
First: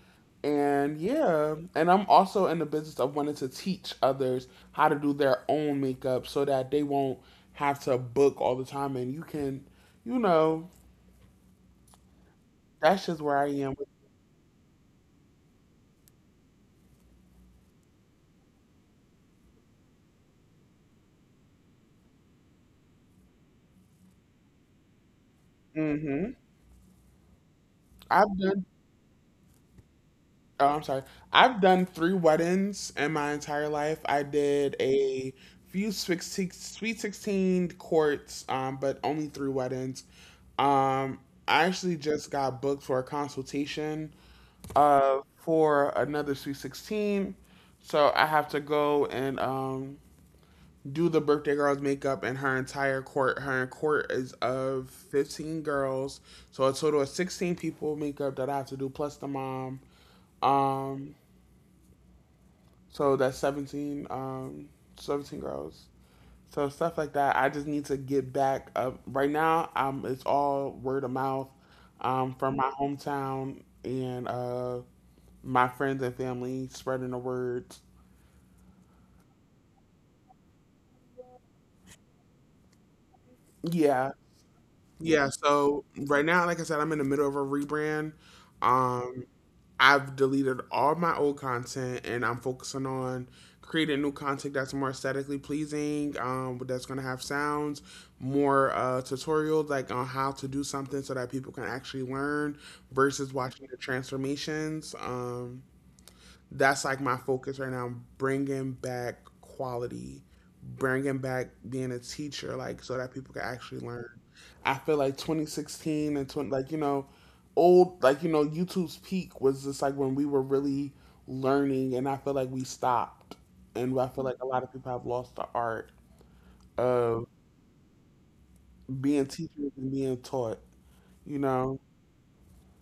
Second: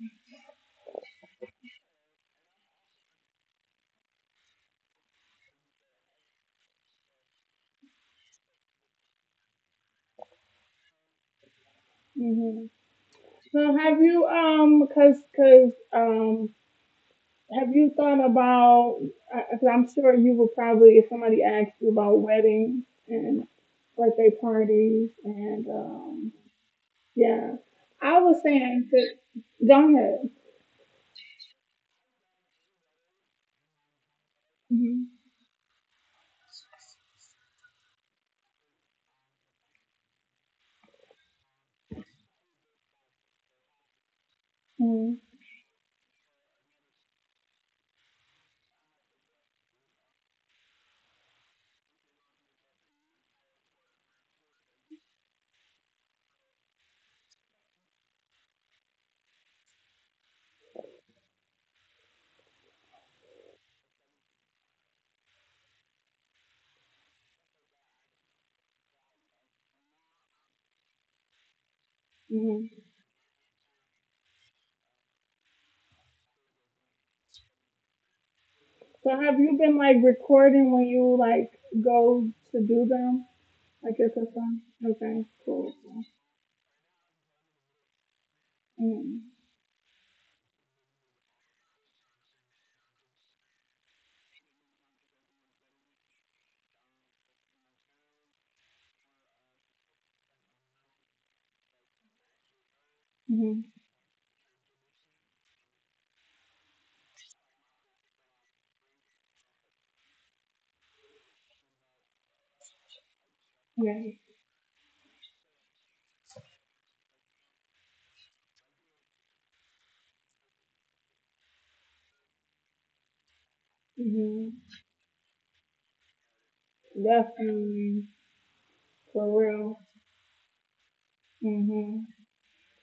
S2: and yeah, and I'm also in the business of wanting to teach others how to do their own makeup so that they won't have to book all the time, and you can, you know,
S1: hmm
S2: that's just where I am.
S1: So have you cause, cause have you thought about? Cause I'm sure you would probably, if somebody asked you about weddings and birthday parties and
S2: Mm-hmm.
S1: yeah, I
S2: I've
S1: was
S2: done
S1: saying, to, go ahead.
S2: Oh, I'm sorry. I've done three weddings in my entire life. I did
S1: Mm-hmm.
S2: a few Sweet 16 courts, but only three weddings. Um, I actually just got booked for a consultation
S1: Mm-hmm.
S2: for another Sweet 16. So I have to go and do the birthday girl's makeup and her entire court. Her court is of 15 girls. So a total of 16 people makeup that I have to do, plus the mom. Um, so that's 17, 17 girls. So stuff like that. I just need to get back up. Right now, it's all word of mouth, from my
S1: Mm-hmm.
S2: hometown and, my friends and family spreading the word.
S1: So have you been like recording when you like go to do them? Like
S2: Yeah.
S1: it's a song? Okay,
S2: Yeah.
S1: cool.
S2: So right now, like I said, I'm in the middle of a rebrand. Um,
S1: Mm-hmm.
S2: I've deleted all my old content and I'm focusing on creating new content that's more aesthetically pleasing, that's going to have sounds, more tutorials like on how to do something so that people can actually learn versus watching
S1: Mm-hmm.
S2: the transformations. That's like my focus right now. Bringing back quality, bringing back being a teacher, like, so that people can actually learn.
S1: Okay.
S2: I feel like 2016 and 20, like, you know, old, like, you know, YouTube's peak was just like when we were really learning, and I feel like we stopped, and I feel like a
S1: Hmm.
S2: lot of people have lost the art of
S1: Definitely.
S2: being
S1: For
S2: teachers
S1: real.
S2: and being taught. You know.
S1: Hmm.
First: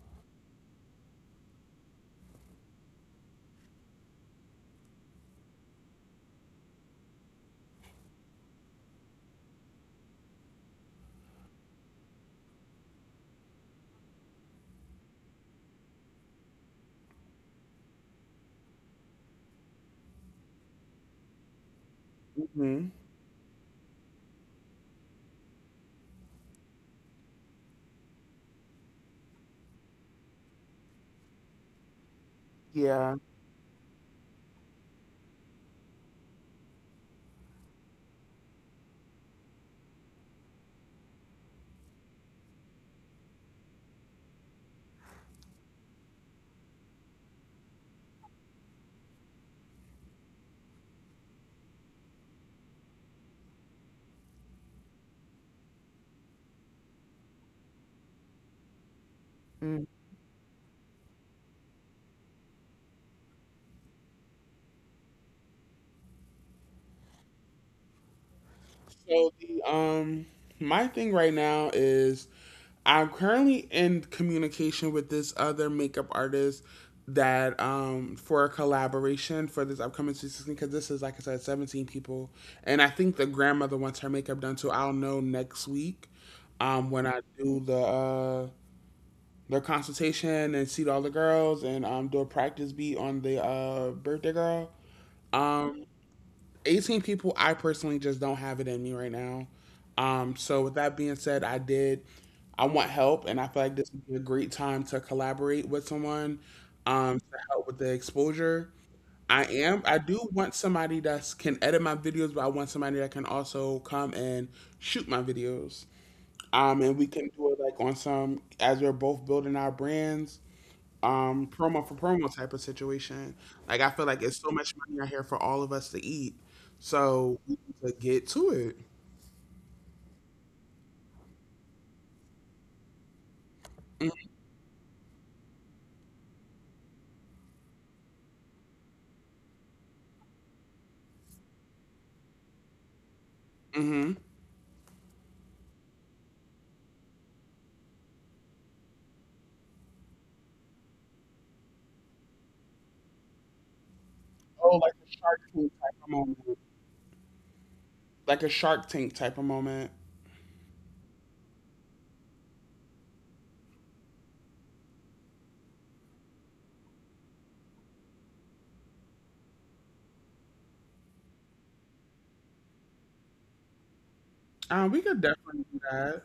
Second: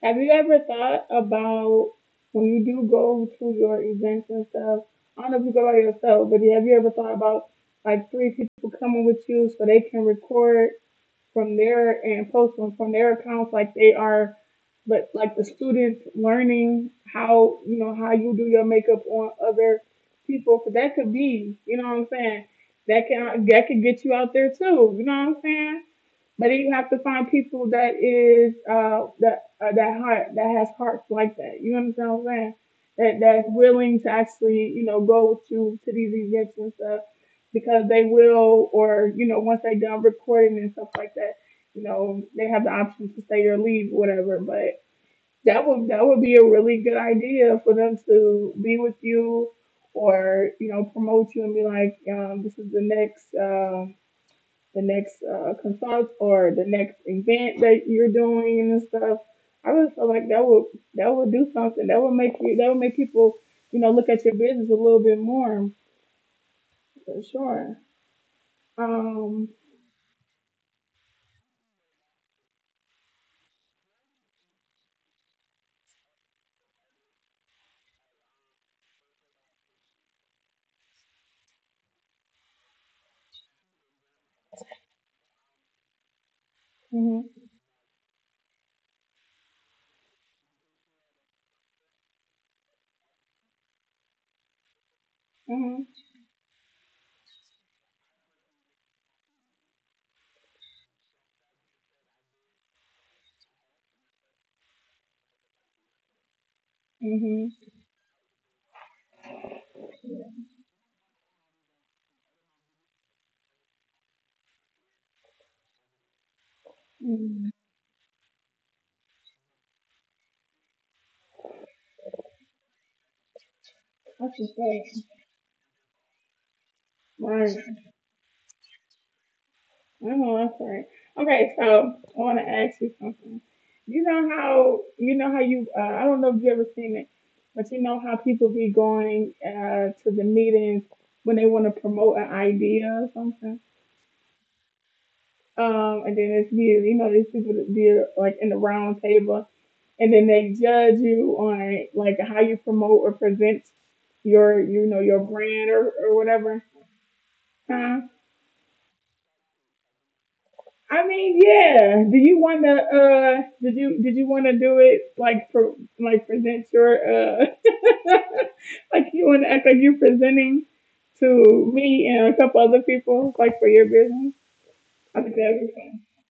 S1: Have you ever thought about when you do go to your events and stuff? I don't know if you go by yourself, but have you ever thought about like three people coming with you so they can record from their and post them from their accounts like they are, but like the students learning how, you know, how you do your makeup on other people. So that could be, you know what I'm saying,
S2: hmm
S1: that could get you out there too, you know what I'm saying. But then you have to find people that is that heart, that has hearts like that. You understand what I'm saying? That
S2: Yeah.
S1: that's willing to actually, you know, go to these events and stuff, because they will, or you know, once they done recording and stuff like that, you know they have the option to stay or leave, whatever. But that would be a really good idea for them to be with you, or you know, promote you and be like, this is the next. The next consult or the next event that you're doing and stuff. I really
S2: Mm.
S1: feel like that would do something. That would make you, that would make people, you know, look at your business a little bit more, for sure.
S2: So
S1: Um
S2: the my thing right now is I'm currently in communication with this other makeup artist that, for a collaboration for this upcoming season, because this is, like I said, 17 people, and I think the grandmother wants her makeup done, so I'll know next week when I
S1: mhm
S2: do the consultation and see all the girls and do a practice beat on the birthday girl.
S1: mhm
S2: Um 18 people, I personally just don't have it in me right now. So with that being said, I did. I want help, and I feel like this would be a great time to collaborate with someone, to
S1: mhm.
S2: help with the exposure. I am. I do want somebody that can edit my videos, but I want somebody that can also come and shoot my videos. And we can
S1: mhm.
S2: do it like on some, as we're both building our brands, promo for promo type of situation. Like, I feel like
S1: That's
S2: it's so much money
S1: just
S2: out here for all of us to eat,
S1: right.
S2: so we
S1: Right.
S2: need to get to it.
S1: Oh, that's right. Okay, so I want to ask you something. You know how you uh, I don't know if you ever seen it, but you know how people be going to the meetings when they want to promote an idea or something.
S2: Mm-hmm.
S1: And then it's you, you know these people that be like in the round table, and then they judge you on like how you promote or present your,
S2: Oh,
S1: you
S2: like
S1: know,
S2: a
S1: your
S2: Shark
S1: brand
S2: Tank type of
S1: or
S2: moment,
S1: whatever. Huh?
S2: like a Shark Tank type of moment.
S1: I mean, yeah. Do you want to? Did you want to do it like for like present your (laughs) like you want to act like you're presenting to me and a couple other people like for your business?
S2: We
S1: I
S2: could
S1: think that'd
S2: definitely
S1: be
S2: do
S1: fun.
S2: that.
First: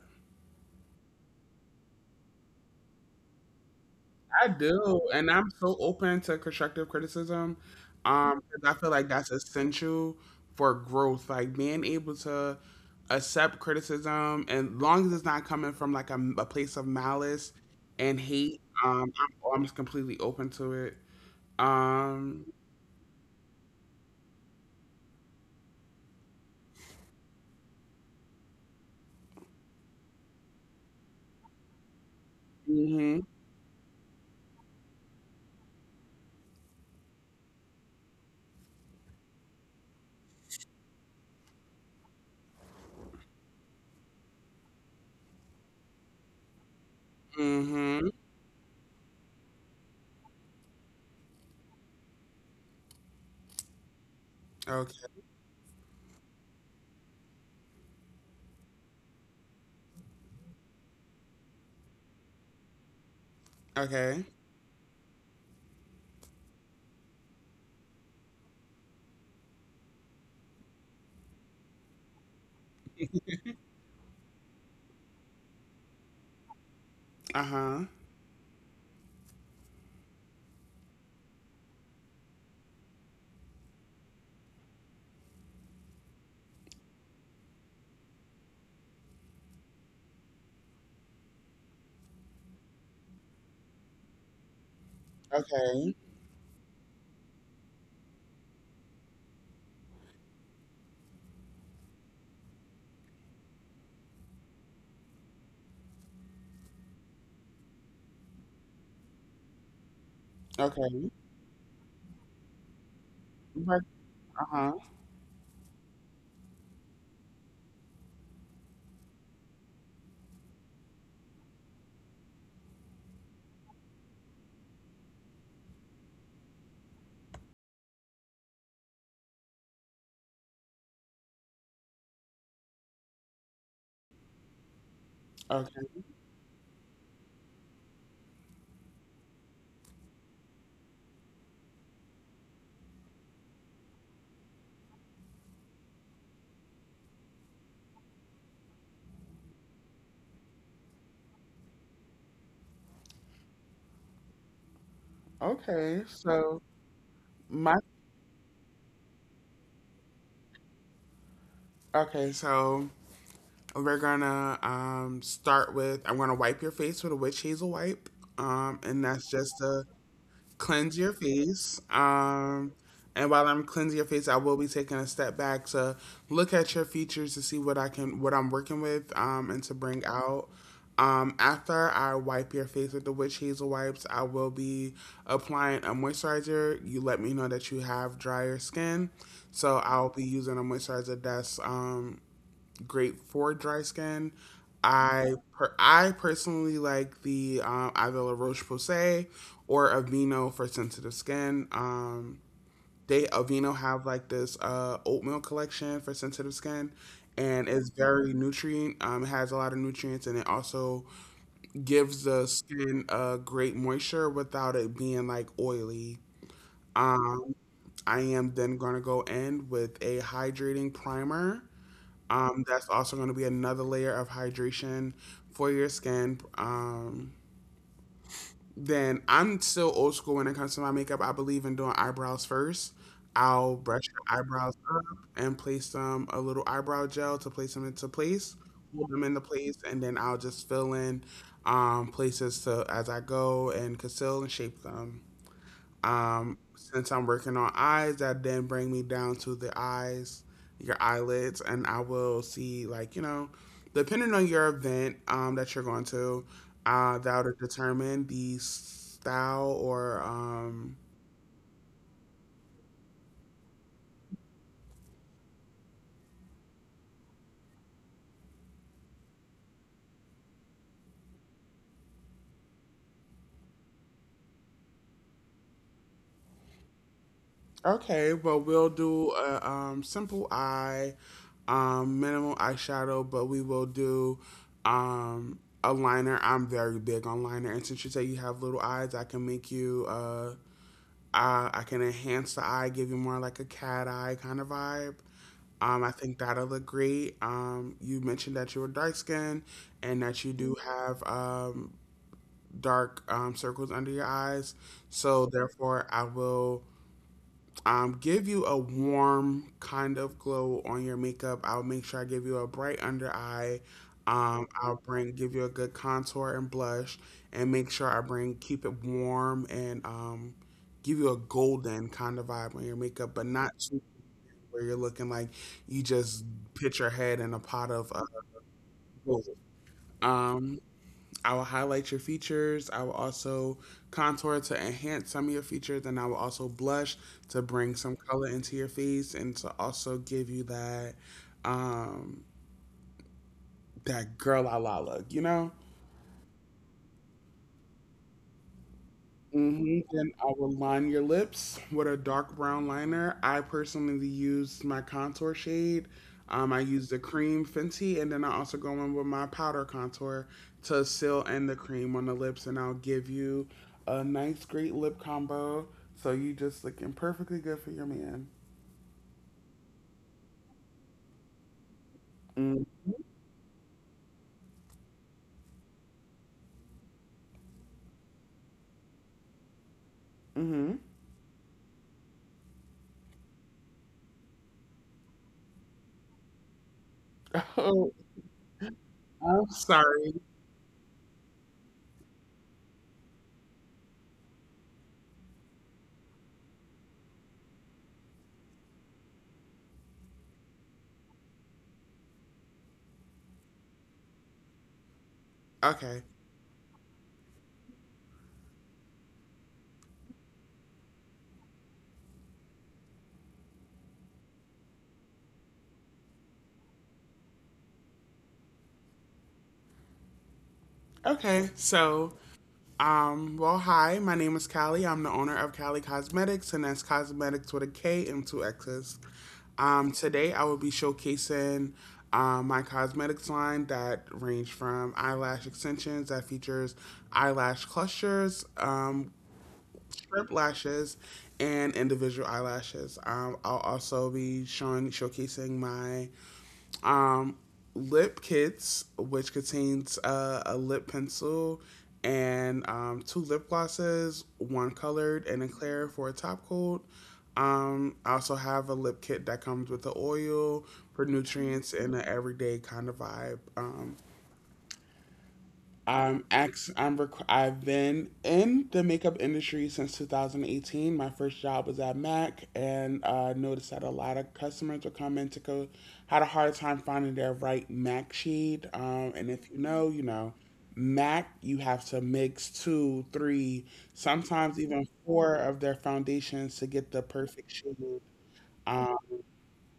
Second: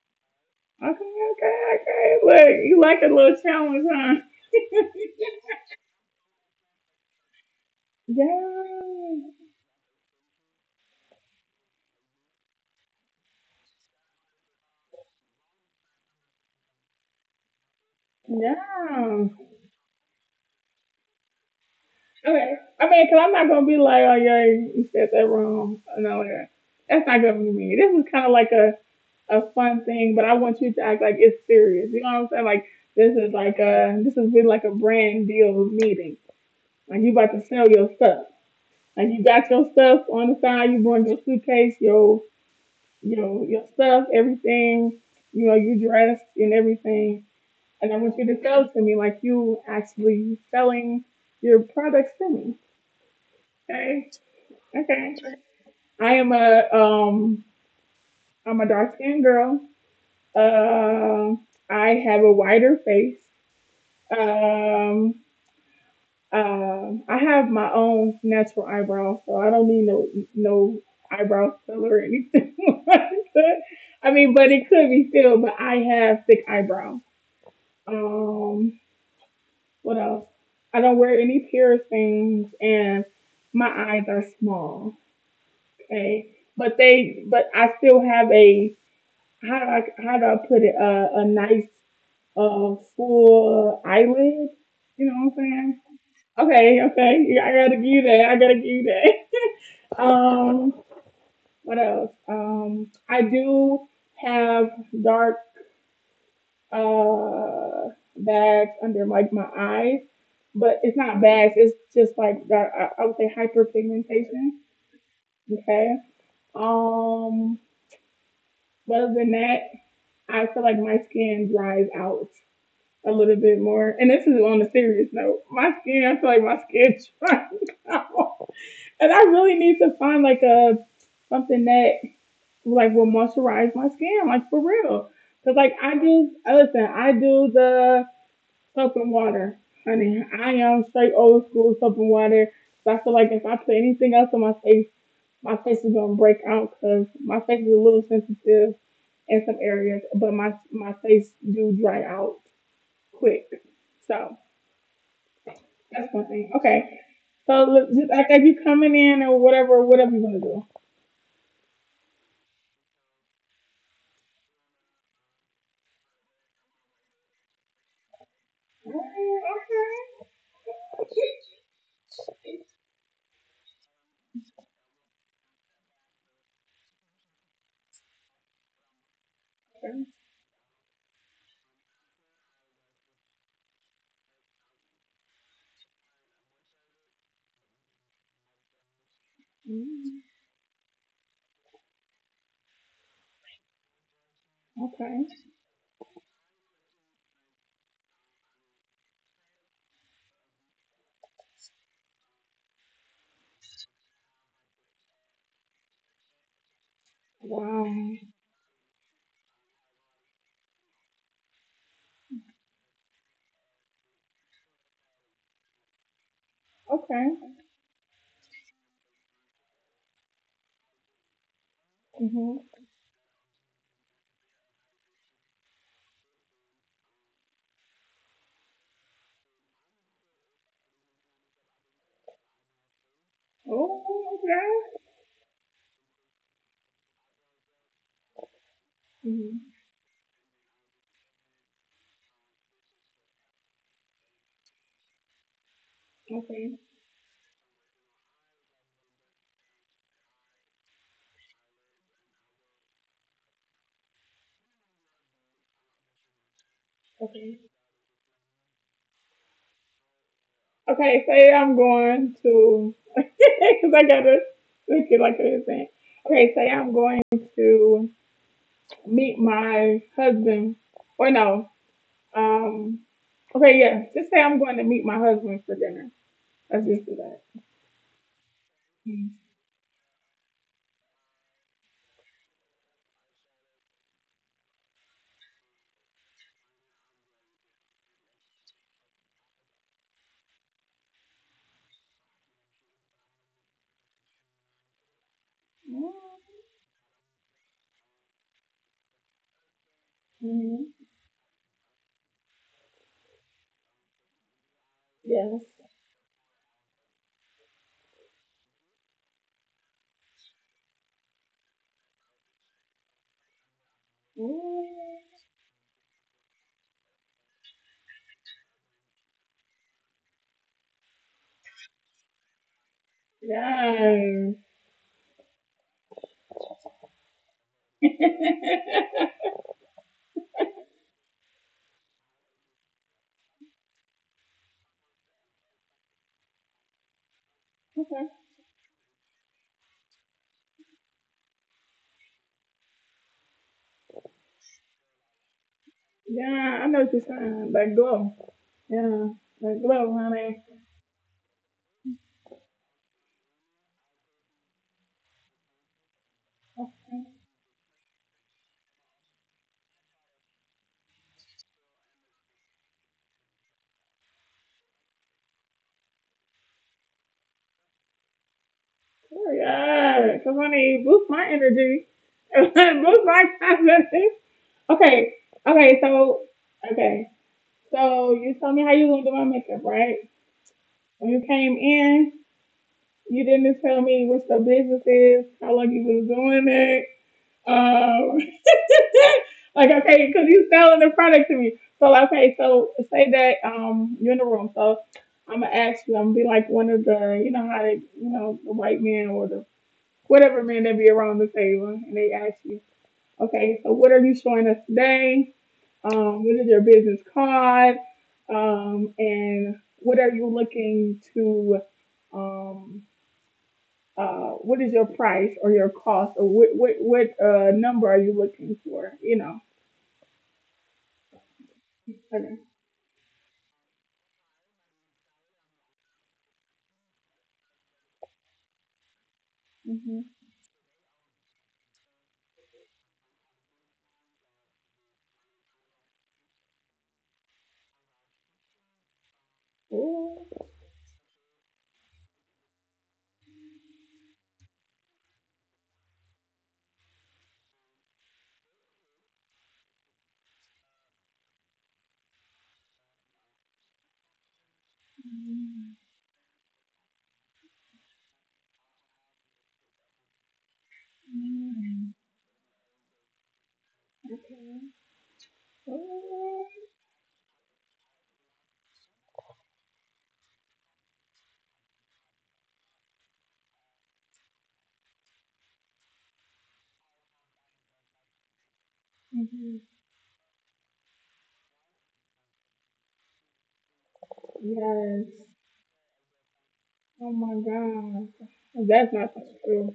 S1: Okay, okay, okay. Look, you like a little challenge, huh?
S2: I
S1: (laughs)
S2: do, and I'm so open to constructive criticism. 'Cause I feel like
S1: Yeah,
S2: that's essential for growth. Like being able to accept criticism, and long as it's not coming from like a place of malice and hate,
S1: yeah.
S2: I'm just completely open to it. Um,
S1: Okay. I mean, cause I'm not gonna be like, oh yeah, you said that wrong. No, like that's not gonna be me. This is kind of like a fun thing, but I want you to act like it's serious. You know what I'm saying? Like
S2: mhm,
S1: this is really like a brand deal meeting. Like you about to sell your stuff. Like you got your stuff on the side. You brought your suitcase, your, you know, your stuff, everything. You know you dressed and everything. And I
S2: mhm.
S1: want you to sell to me like you actually selling your products to me. Okay, okay.
S2: Okay,
S1: I am a I'm a dark skinned girl. Uh, I have a wider face.
S2: okay.
S1: Um, I have my own natural eyebrows, so I don't need no no eyebrow filler or anything (laughs) like that. I mean, but it could be filled. But I have thick eyebrows.
S2: Uh huh.
S1: Um, what else? I don't wear any piercings, and my eyes are small. Okay, but they, but I still have a, how do I put it? A nice full eyelid. You know what I'm saying?
S2: Okay,
S1: Okay, okay. Yeah, I gotta give you that. I gotta give you that. (laughs) Um, what else? I do have dark uh bags under like my eyes, but it's
S2: okay.
S1: not bags. It's just like dark, I would say
S2: Uh
S1: hyperpigmentation.
S2: huh.
S1: Okay. Um, but other than that, I feel like my skin dries out a little bit more. And this is on a serious note. My skin, I feel like my skin (laughs) dries out. And I really need to find like a something that like will moisturize my skin, like for real. Cause like
S2: Okay,
S1: I do, listen, I do the soap and water, honey. I am straight old school soap and water. So I feel like if I put anything else on my face is gonna break out because my face is a little sensitive in some areas, but my face do dry out quick. So
S2: okay.
S1: that's one thing.
S2: So
S1: Okay, so
S2: my
S1: look, just act like you coming in or whatever, whatever you wanna do.
S2: okay, so. We're gonna, start with I'm gonna wipe your face with a witch hazel wipe,
S1: Mm.
S2: and that's just to
S1: Okay.
S2: cleanse your face. And while I'm cleansing your face, I will be taking a step back to look at your features to see what I'm working with, and to bring out. After I wipe your face with the witch hazel wipes, I will be applying a moisturizer. You let me know that you have drier skin, so I'll be
S1: Mm.
S2: using a moisturizer that's, great for dry skin.
S1: Okay.
S2: I personally like the, either La Roche Posay or Aveeno for sensitive skin. They Aveeno have like this, oatmeal collection for sensitive skin, and it's
S1: Wow.
S2: very nutrient. It has a lot of nutrients, and it also gives the skin a great moisture without it being like oily. Um,
S1: Okay.
S2: I am then gonna go in with a hydrating primer.
S1: Mhm.
S2: That's also going to be another layer of hydration for your skin. Then I'm still old school when it comes to my makeup. I believe in doing eyebrows first. I'll brush your
S1: Oh,
S2: eyebrows up
S1: okay.
S2: and place them a little eyebrow gel to place them into place, hold them into place,
S1: Mhm.
S2: and then I'll just fill in, places to as I go and conceal and shape them.
S1: Okay.
S2: Since I'm working on eyes, that then bring me down to the eyes, your eyelids, and I will see, like, you know, depending on your event, that you're going to, that'll
S1: Okay.
S2: determine the style or, um.
S1: Okay. Say I'm going to, (laughs) because I gotta look it like it is saying. Okay. Say I'm going to meet my husband, or no. Um. Okay. Yeah. Just say I'm going to meet my husband for dinner. Let's just do that.
S2: Okay, well we'll
S1: Mm.
S2: do a, simple eye, minimal eyeshadow, but we will do, a liner. I'm very big on liner, and since you say you have little eyes, I can make you. I can enhance the eye, give you more like a cat eye kind of vibe.
S1: Mm,
S2: I think that'll look great. You mentioned that you were dark skinned and that you do
S1: mhm.
S2: have, dark, circles under your eyes. So,
S1: Yes.
S2: therefore, I will, give you a warm kind of glow on your makeup. I'll make sure I give you a bright under eye. I'll
S1: Mm.
S2: bring give you a good contour and blush, and make sure I bring keep it warm and, give you a golden kind of vibe on your makeup, but not too
S1: Yeah.
S2: where you're looking like you just put your head in a pot
S1: (laughs)
S2: of,
S1: Okay.
S2: gold. Um, I will highlight your features. I will also contour to enhance some of your features, and I will also blush to bring some color into your face and to also give you that, um that girl la la look, you know?
S1: Yeah, I know what you're saying. That glow. Yeah. That
S2: Mhm,
S1: glow,
S2: then I
S1: honey.
S2: will line your lips with a dark brown liner. I personally use my contour shade. I use the cream Fenty, and then I also go in with my powder contour to seal in the cream on the lips, and I'll give you a nice, great lip combo. So you just looking perfectly good for your man.
S1: Yeah. Cause honey, boost my energy. (laughs) Boost
S2: Mm.
S1: my confidence. Okay. Okay, so okay. So you told me how you gonna do my makeup, right?
S2: Mm-hmm.
S1: When you came in, you didn't just tell me what your business is, how long you been doing it.
S2: (laughs) Oh,
S1: Um,
S2: I'm
S1: (laughs) like okay,
S2: sorry.
S1: because you're selling the product to me. So okay, so say that you're in the room. So I'm gonna ask you. I'm gonna be like one of the, you know how they, you know, the white man or the whatever man that be around the table, and they ask you, okay, so what are you showing us today?
S2: Okay.
S1: What is your business card? And what are you looking to? Um what is your price or your cost or what number are you looking for? You know.
S2: Okay. So
S1: Okay.
S2: Well, hi, my name is Callie. I'm the owner of Callie Cosmetics, and that's Cosmetics with a K and two X's.
S1: Mm-hmm.
S2: Today, I will be showcasing my cosmetics line that range from eyelash extensions that features eyelash clusters, strip
S1: Oh.
S2: lashes, and individual eyelashes. I'll also be showing showcasing my um, Lip Kits, which contains a lip pencil and two lip glosses, one colored and a clear for a top coat. I also have a lip kit that comes with the oil for nutrients and
S1: Mm.
S2: an everyday kind of vibe.
S1: Okay.
S2: I'm
S1: Oh.
S2: ex. I'm. Rec- I've been in the makeup industry since 2018. My first job was at Mac, and noticed that a lot of customers would come in to go had a hard time finding their right Mac shade. And if you
S1: Mhm.
S2: know, you know, Mac, you have to mix two, three, sometimes even
S1: Yes.
S2: four of their foundations to get the
S1: Oh my
S2: perfect shade.
S1: God.
S2: Um,
S1: That's not so true.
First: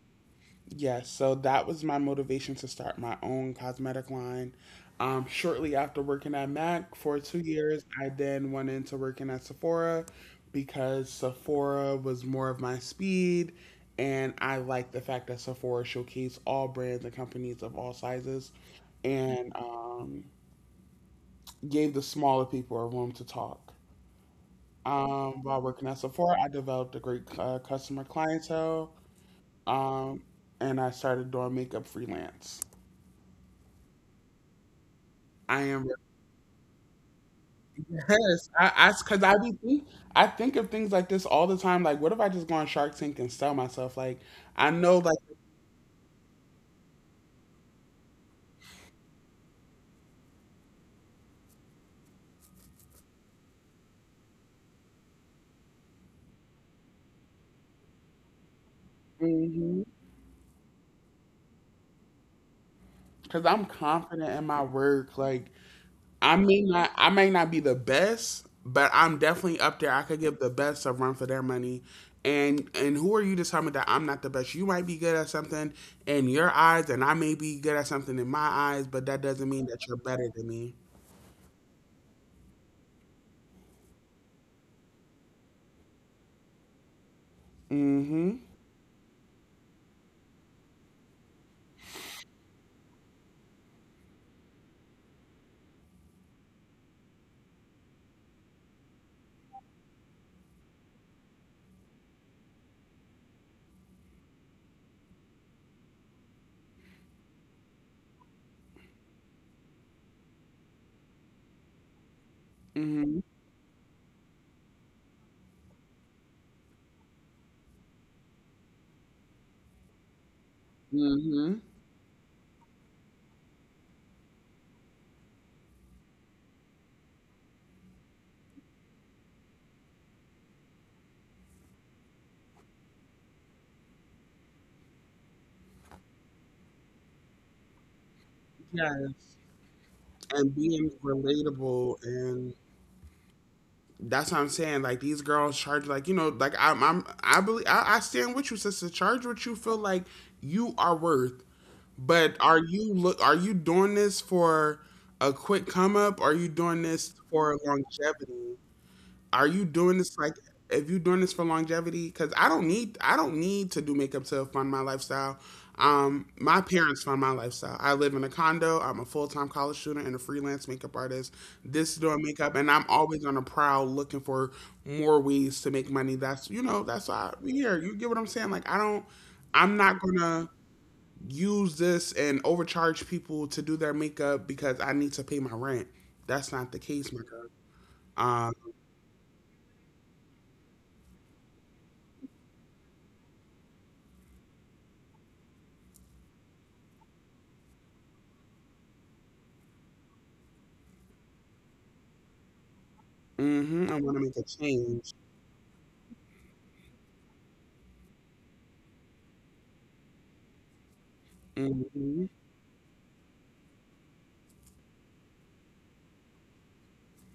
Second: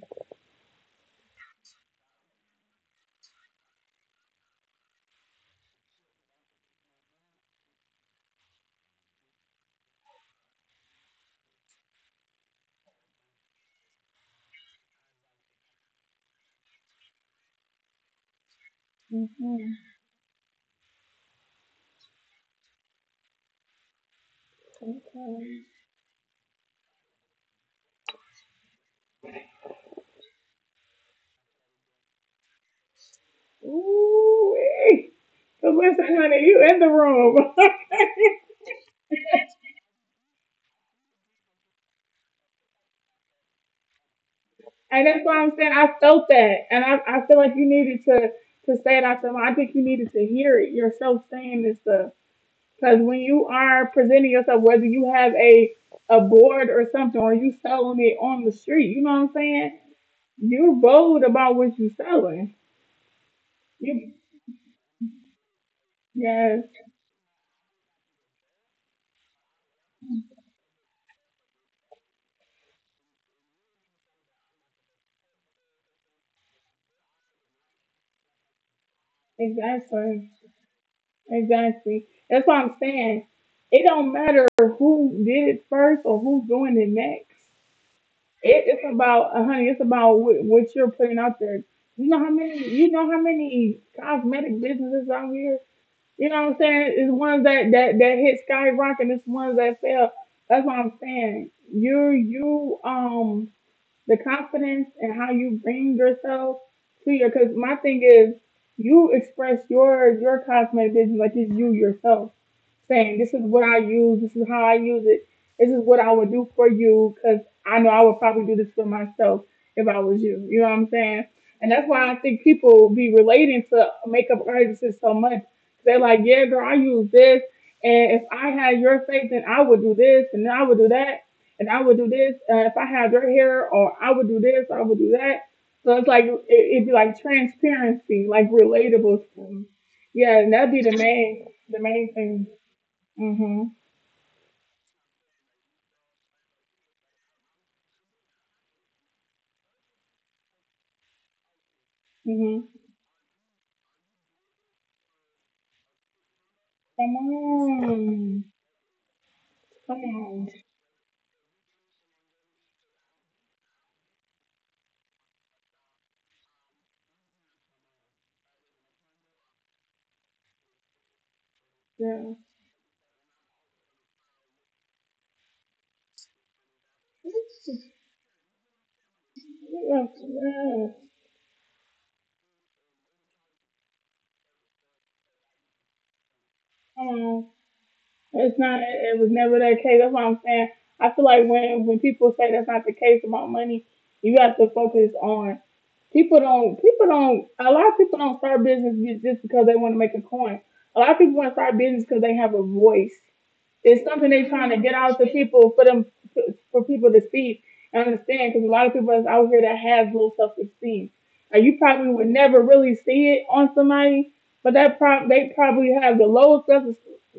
S2: Yes, so that was my motivation to start my own cosmetic line. Shortly after working at MAC for 2 years, I then went into working at Sephora because Sephora was more of my speed, and I liked the fact that Sephora showcased all brands and companies of all sizes, and
S1: Mm-hmm.
S2: gave the smaller people a room to talk. While
S1: Okay.
S2: working at Sephora, I developed a great customer clientele, um, and I started doing makeup freelance.
S1: Ooh.
S2: I
S1: So
S2: am ready.
S1: listen, honey, you in the room. (laughs)
S2: Yes, I because I be think, I think of things like this all the time. Like, what if I just go on Shark Tank and sell myself? Like, I know,
S1: And
S2: like,
S1: that's why I'm saying I felt that, and I feel like you needed to say it out to them. I think you needed to hear it yourself saying this stuff. Because when you are presenting yourself, whether you have a board or something, or you selling it on the street, you know what I'm saying?
S2: because
S1: You're bold about what you're selling.
S2: I'm
S1: You
S2: confident in my work. Like,
S1: yes,
S2: I may not be the best, but I'm definitely up there. I could give the best a run for their money. And who are you to tell me that I'm not the best? You might be good at something in your eyes, and I may be good at something in my eyes, but that doesn't mean that you're better
S1: exactly,
S2: than me.
S1: exactly. That's what I'm saying. It don't matter who did it first or who's doing it next.
S2: Mm-hmm.
S1: It's about, honey, it's about what you're putting out there. You know how many, you know how many cosmetic businesses out here. You know what I'm saying? It's ones that that hit skyrocket. It's ones that fail. That's what I'm saying. You the confidence and how you bring yourself to your, because my thing is you express your cosmetic business like it's you yourself saying
S2: Mm-hmm.
S1: this is what I use, this is how I use it, this is what I would do for you, because I know I would probably do this for myself if I was you. You know what I'm saying?
S2: Mm-hmm.
S1: And that's why I think people be relating to makeup artists so much. They're like, yeah, girl, I use this, and if I had your faith, then I would do this, and I would do that, and I would do this if I had your hair, or I would do this, I would do that. So it's like it, it'd be like transparency, like relatable
S2: Yes.
S1: thing. Yeah, and
S2: And
S1: that'd be
S2: being
S1: the
S2: relatable,
S1: main thing.
S2: and
S1: Mhm.
S2: that's what I'm saying. Like these girls charge like you know like I'm I believe I stand with you, sister. Charge what you feel like you are worth. But
S1: Mhm.
S2: are you doing this for a quick come up? Are you doing
S1: Come
S2: this for
S1: on,
S2: longevity? Are you
S1: come
S2: doing this like
S1: on.
S2: if you doing this for longevity? Because I don't need to do makeup to fund my lifestyle. My parents fund my lifestyle. I live in a condo. I'm a full time college student and a freelance makeup artist. This is doing
S1: Yeah.
S2: makeup, and I'm always on the prowl looking for more ways to make money. That's you know that's why we here.
S1: Yeah.
S2: You get what I'm saying? Like I don't. I'm not gonna
S1: Yeah.
S2: use this and overcharge people to do their makeup because I need to pay my rent. That's not the
S1: Come
S2: case, my
S1: on.
S2: girl.
S1: It's not. It was never that case. That's what I'm saying. I feel like when people say that's not the case about money, you have to focus on. People don't. People don't. A lot of people don't start business just because they want to make a coin. A lot of people want to start business because they have a voice.
S2: Mhm.
S1: It's
S2: I wanna
S1: something
S2: make a
S1: they're trying to get
S2: change.
S1: out to people, for them, for people to see and understand, because a lot of people is out here that have low self esteem. Now you probably would
S2: Mhm.
S1: never really see it on somebody, but that prob they probably have the lowest self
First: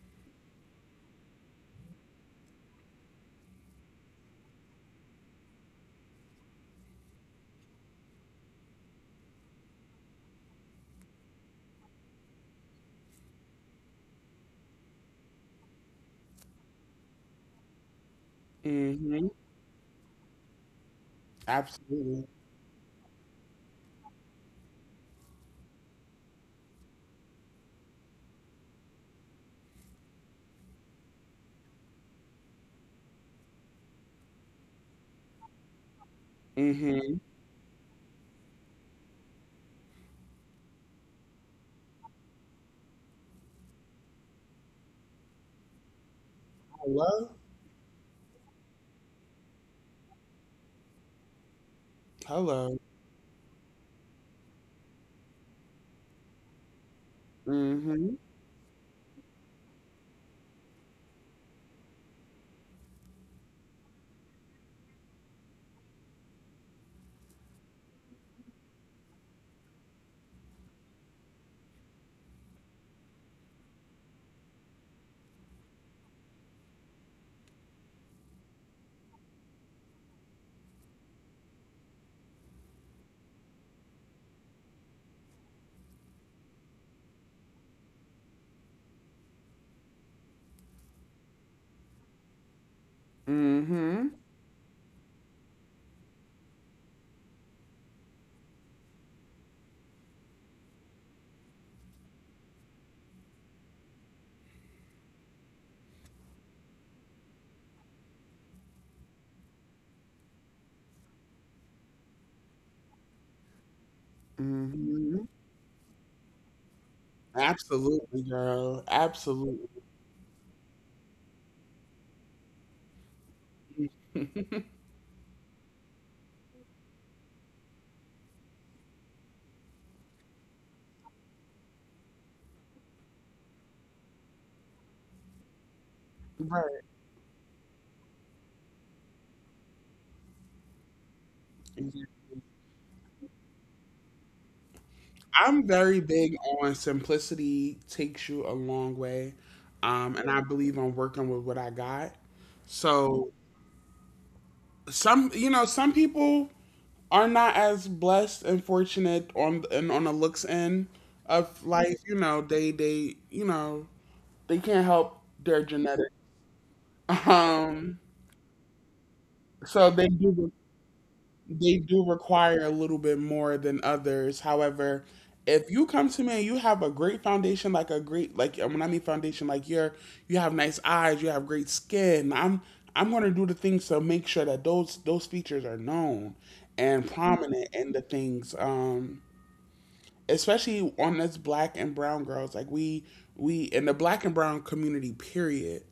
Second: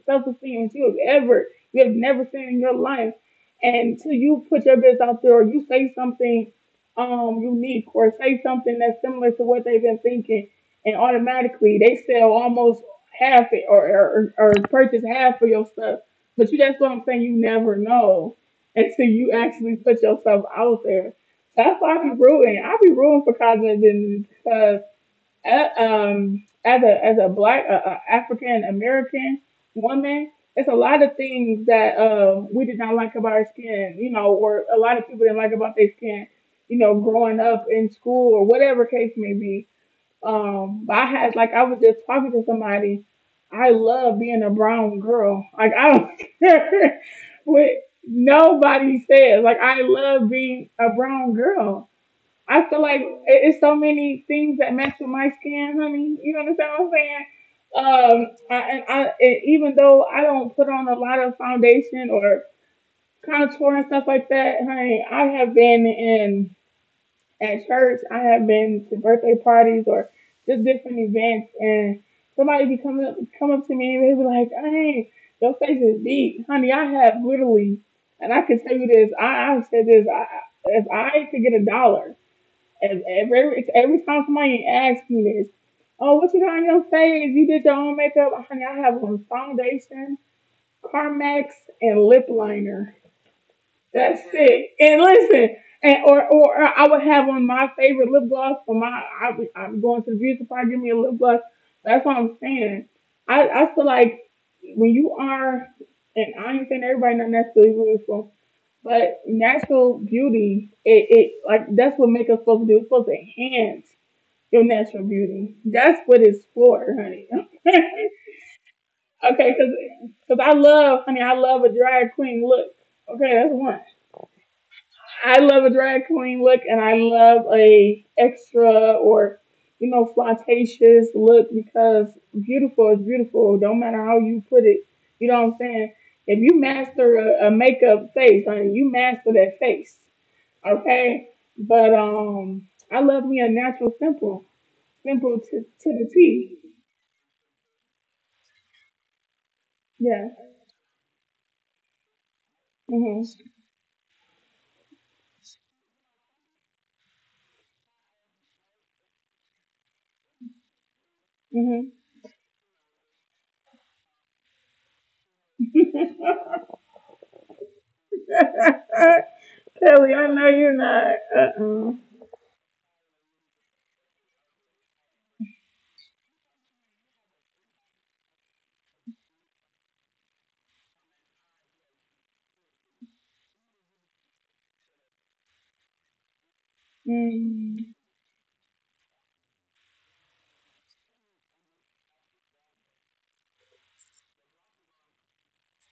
S1: self esteem that you have ever you have never seen in your life. And until you put your business out there or you say something unique or say something that's similar to what they've been thinking, and automatically they sell almost half it or purchase half of your stuff but you that's what I'm saying, you never know until
S2: Mhm.
S1: you actually put yourself out there. That's why I be
S2: Absolutely.
S1: rooting. I be rooting for Cosmo because as a black African American woman, it's a lot of things that we did not like about our skin, or a lot of people didn't like about their skin,
S2: Mhm.
S1: growing up in school or whatever case may be. I had like I was just talking to somebody. I love being a brown girl. Like I don't (laughs) care
S2: Hello?
S1: what nobody says. Like I love being a brown girl. I
S2: Hello.
S1: feel like it's so many things that match with my skin, honey. You understand what I'm saying?
S2: Mhm.
S1: I and even though I don't put on a lot of foundation or contour and stuff like that, honey, I have been in at church. I have been to birthday parties or just different events, and somebody be come up to me, and they be like, "Hey, your face is deep, honey." I have literally, and I can tell you this. I've said this. If I could get a dollar, if every time somebody asks me this, "Oh, what you got on your face? You did your own makeup, honey?" I have on foundation, Carmex, and lip liner.
S2: Mhm.
S1: That's it. And listen, and or I would have on my favorite lip gloss for my. I'm going to the beauty supply. Give me a lip gloss. That's what I'm saying. I feel like when you are, and I ain't saying everybody not necessarily beautiful, but natural beauty, it like that's what make us supposed to do. It's supposed to enhance your natural
S2: Mhm.
S1: beauty. That's what it's for, honey. (laughs)
S2: Absolutely, girl.
S1: Okay,
S2: Absolutely.
S1: because I love, honey, I love a drag queen look. Okay, that's one.
S2: (laughs)
S1: I love a drag queen look, and I love a extra or flirtatious look because beautiful is beautiful. Don't matter how you put it. You know what I'm saying? If you
S2: Right.
S1: master a makeup face, I mean, you master that face, okay? But
S2: Yeah.
S1: I love me a natural simple, to
S2: I'm very
S1: the
S2: big
S1: T.
S2: on simplicity takes you a long way.
S1: Yeah.
S2: And I believe on working with what I got. So
S1: Mhm.
S2: some, you know, some people are not as blessed and fortunate on the looks end of
S1: Mhm.
S2: life. You know, they you know they can't help their genetic.
S1: (laughs)
S2: Um,
S1: Kelly,
S2: so
S1: I know you're not.
S2: they
S1: Uh-uh.
S2: do require a little bit more than others. However, if you come to me and you have a great foundation, like a great like and when I mean foundation, like you're you have nice eyes, you have great skin. I'm gonna do the things to make sure that those features are known and prominent
S1: Mm-hmm.
S2: in the things. Especially on us black and brown girls, like we in the black and brown community period,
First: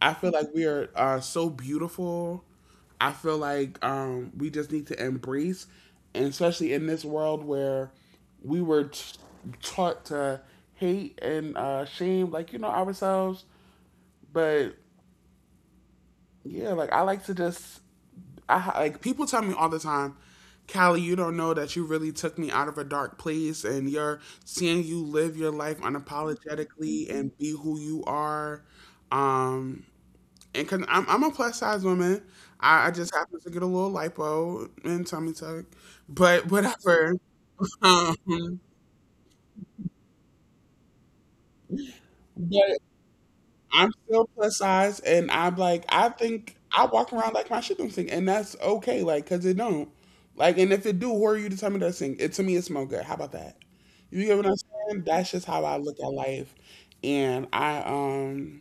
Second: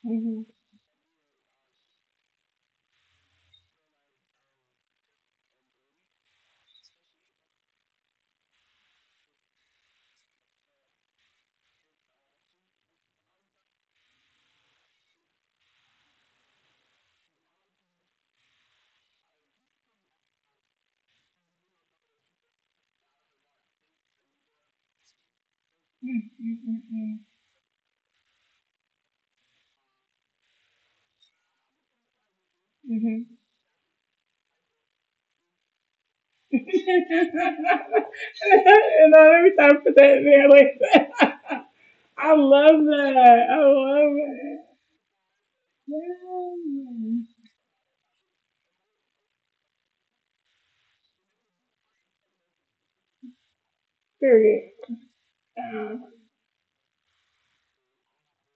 S2: I feel
S1: Mm-hmm. Mm-hmm.
S2: like we are so beautiful. I feel like we just need to embrace, and especially in this world where we were t- taught to hate and shame like you know ourselves, but yeah, like I like people tell me all the time, Callie, you don't know that you really took me out of a dark place, and you're seeing you live your life unapologetically
S1: Mm-hmm.
S2: and be who you are. Um, and cause I'm a plus size woman, I just
S1: Hmm.
S2: happen to get a little lipo and tummy tuck, but
S1: (laughs) And
S2: whatever. (laughs) Um,
S1: I every time put that in there like (laughs) that. I
S2: but
S1: love that. I
S2: I'm
S1: love
S2: still plus
S1: it.
S2: size, and I'm like, I think I
S1: Yeah.
S2: walk around like my shit don't sink, and that's okay, like, cause it don't. Like, and if it do, who are you to tell me that sink? It to me, it smell good. How about that? You get what I'm
S1: Period.
S2: saying? That's just how I look
S1: Uh,
S2: at life, and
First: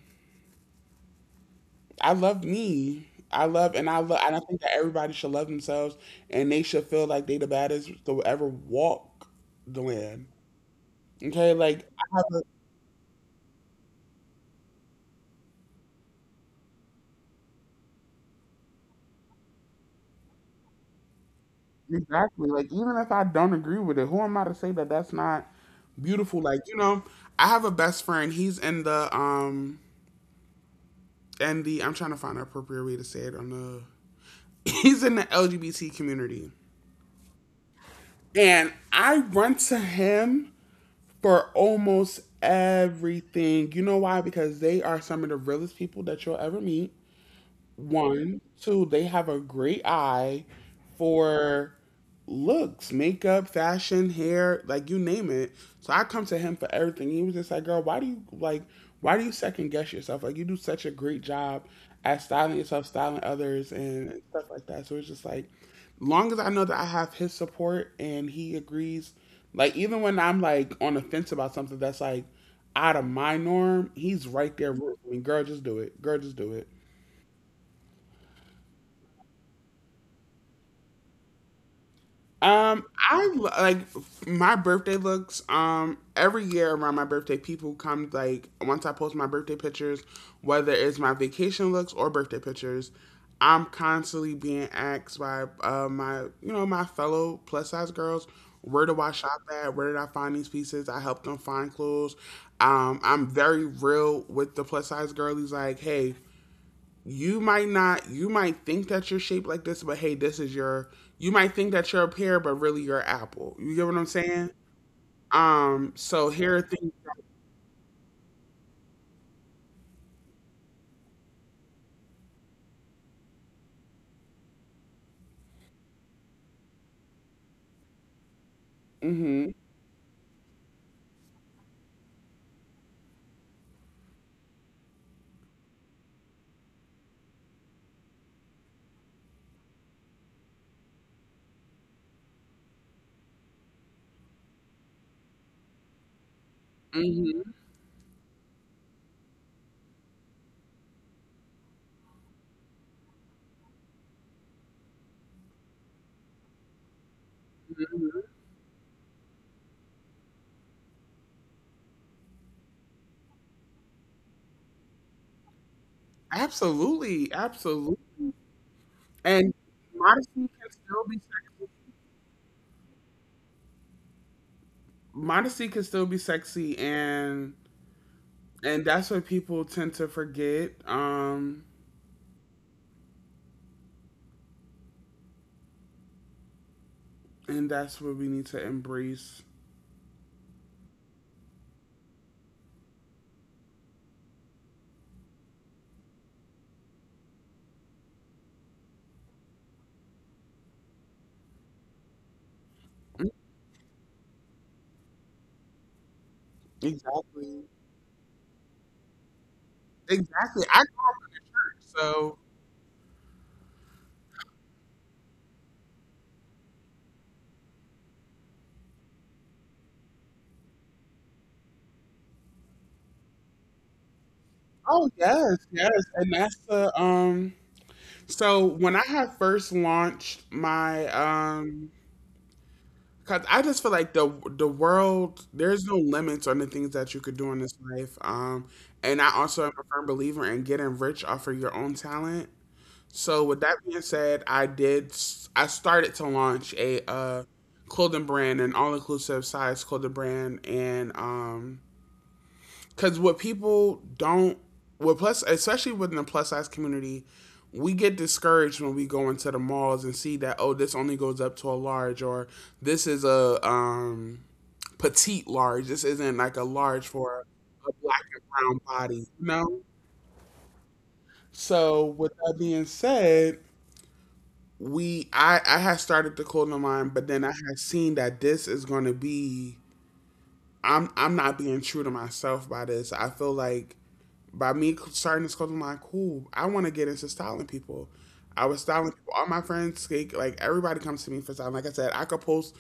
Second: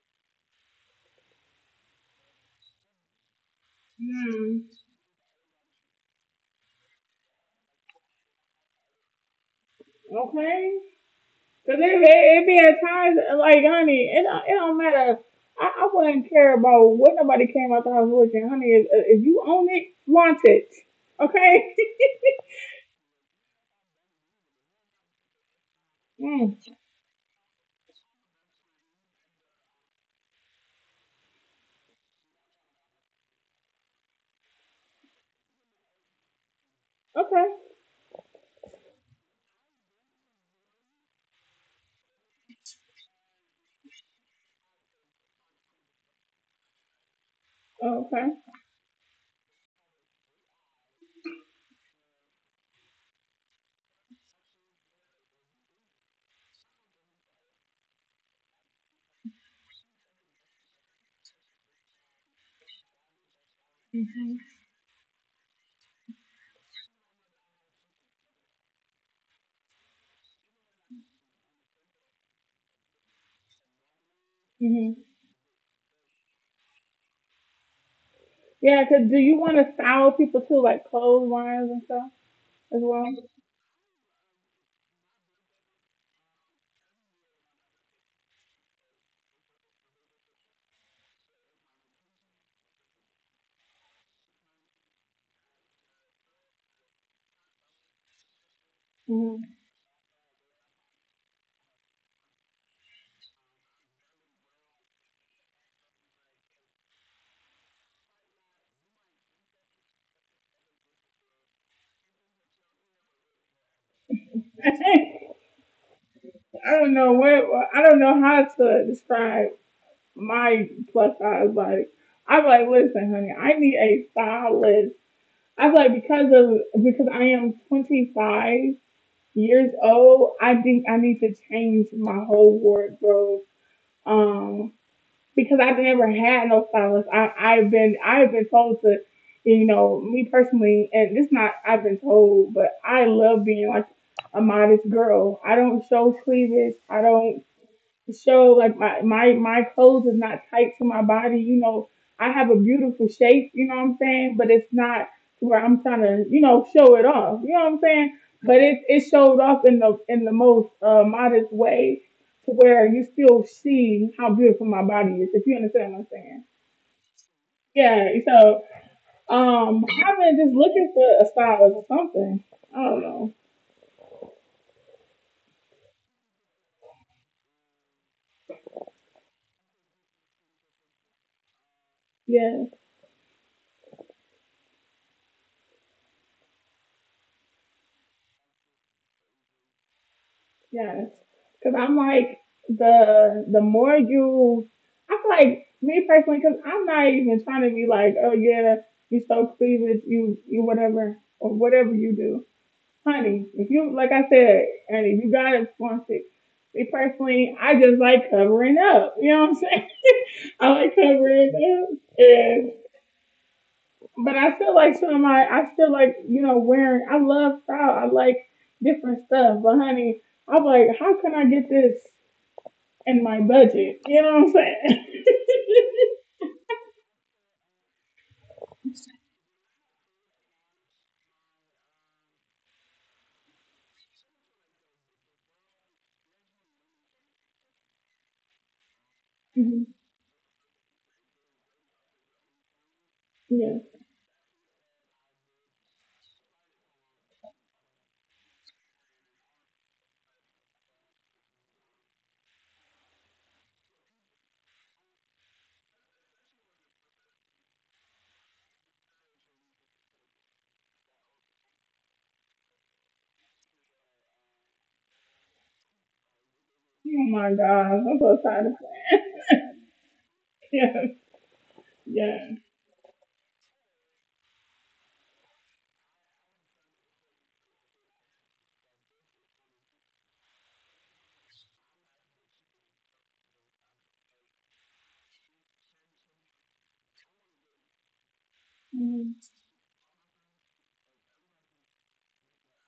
S2: I love me. I love, and I think
S1: mm,
S2: that everybody should love themselves, and they should feel like they the baddest to ever walk the land.
S1: okay.
S2: Okay,
S1: Cause
S2: like
S1: it, it,
S2: I have a
S1: it be at times like honey, it don't matter. I wouldn't care about what nobody came out the house with. And honey, if you own it, flaunt it. Okay.
S2: exactly. Like, even if I don't agree with it, who am I to say that that's not
S1: (laughs)
S2: beautiful?
S1: mm,
S2: Like, you know, I have a best friend. He's in the I'm trying to find an appropriate way to say it on the. (laughs) He's in the LGBT community,
S1: okay.
S2: and I run to him for almost everything. You know why? Because they are some of the realest people that you'll ever meet.
S1: Oh, okay.
S2: One, two, they have a great eye for looks, makeup, fashion, hair, like you name it. So I come to him for everything. He was just like, "Girl, why do you like? Why do you second guess yourself? Like you do such a great job at styling yourself, styling others, and stuff like that." So it's just like, long as I know that I have his support and he agrees, like even when I'm like on the fence about something that's like out of my norm, he's right there rooting
S1: Hmm.
S2: for me. Girl, just do it. Girl, just do it.
S1: Yeah, 'cause do you want to style people too, like clotheslines and stuff as well?
S2: Like my birthday looks. Every year around my birthday, people come like once I post my birthday pictures, whether it's my vacation looks or birthday pictures. I'm constantly being asked by my you know my fellow plus size girls, where do I shop
S1: Hmm.
S2: at? Where did I find these pieces? I help them find clothes. I'm very real with the plus size girlies. Like, hey, you might not you might think that you're shaped like this, but hey, this is your, you might think that you're a pear but really you're an apple, you get what I'm saying.
S1: (laughs)
S2: So here are
S1: I don't
S2: things.
S1: know what I don't know how to describe my plus size. Like I'm like, listen, honey, I need a stylist. I'm like because I am 25
S2: Hmm.
S1: years old. I think I need to change my whole wardrobe. Um, because I've never had no stylist. I've been told to, you know, me personally, and this not I've been told, but I love being like a modest girl. I don't show cleavage. I don't
S2: Hmm.
S1: to show like my clothes is not tight to my body. You know, I have a beautiful shape. You know what I'm saying? But it's not to where I'm trying to show it off. You know what I'm saying? But it showed off in the most modest way to where you still see how beautiful my body is. If you understand what I'm saying?
S2: Absolutely, absolutely.
S1: Yeah. So
S2: And
S1: I've been
S2: modesty
S1: just
S2: can
S1: looking for
S2: still be
S1: a
S2: sexy.
S1: stylist or something. I don't know.
S2: Modesty can still be sexy And that's what people tend to forget,
S1: Yeah.
S2: and that's what we need to embrace.
S1: Yes, because I'm like the more you, I feel like me personally, because I'm not even trying to be like, oh yeah, you so cleavage, you whatever or whatever you do,
S2: Mm,
S1: honey. If you like I said, honey, you gotta flaunt it. Me personally,
S2: exactly,
S1: I just like covering up. You know what I'm saying? (laughs) I
S2: exactly. I
S1: like
S2: grew up
S1: covering
S2: rich,
S1: up,
S2: so
S1: and but I still like some of my, I still like wearing. I love style. I like different stuff, but honey. I'm like, how can I get this? And my budget. You know what I'm saying?
S2: oh yes, yes, and that's the So when I had first launched my cause I just feel like the world there's no limits on the things that you could do in this life. And I also am a firm believer in getting rich off of your own talent. So with
S1: (laughs) Yeah.
S2: that being said, I started to launch a clothing brand, an all inclusive size clothing brand, and because what people don't, what plus, especially within the plus size community, we get discouraged when we go into the malls and see that oh, this only goes up to a large, or this is a petite large. This isn't like a large
S1: Oh
S2: for
S1: my gosh,
S2: a
S1: I'm
S2: black
S1: so
S2: and
S1: tired of
S2: brown body, you know.
S1: (laughs) yeah,
S2: So with
S1: yeah.
S2: that being said, we I had started to call them mine, but then I had seen that this is going to be. I'm not being true to myself by this. I feel like by me starting this clothing line, cool. I want to get into styling people. I was styling
S1: Mm,
S2: people. All my friends, everybody, comes to me for styling. Like I said, I could post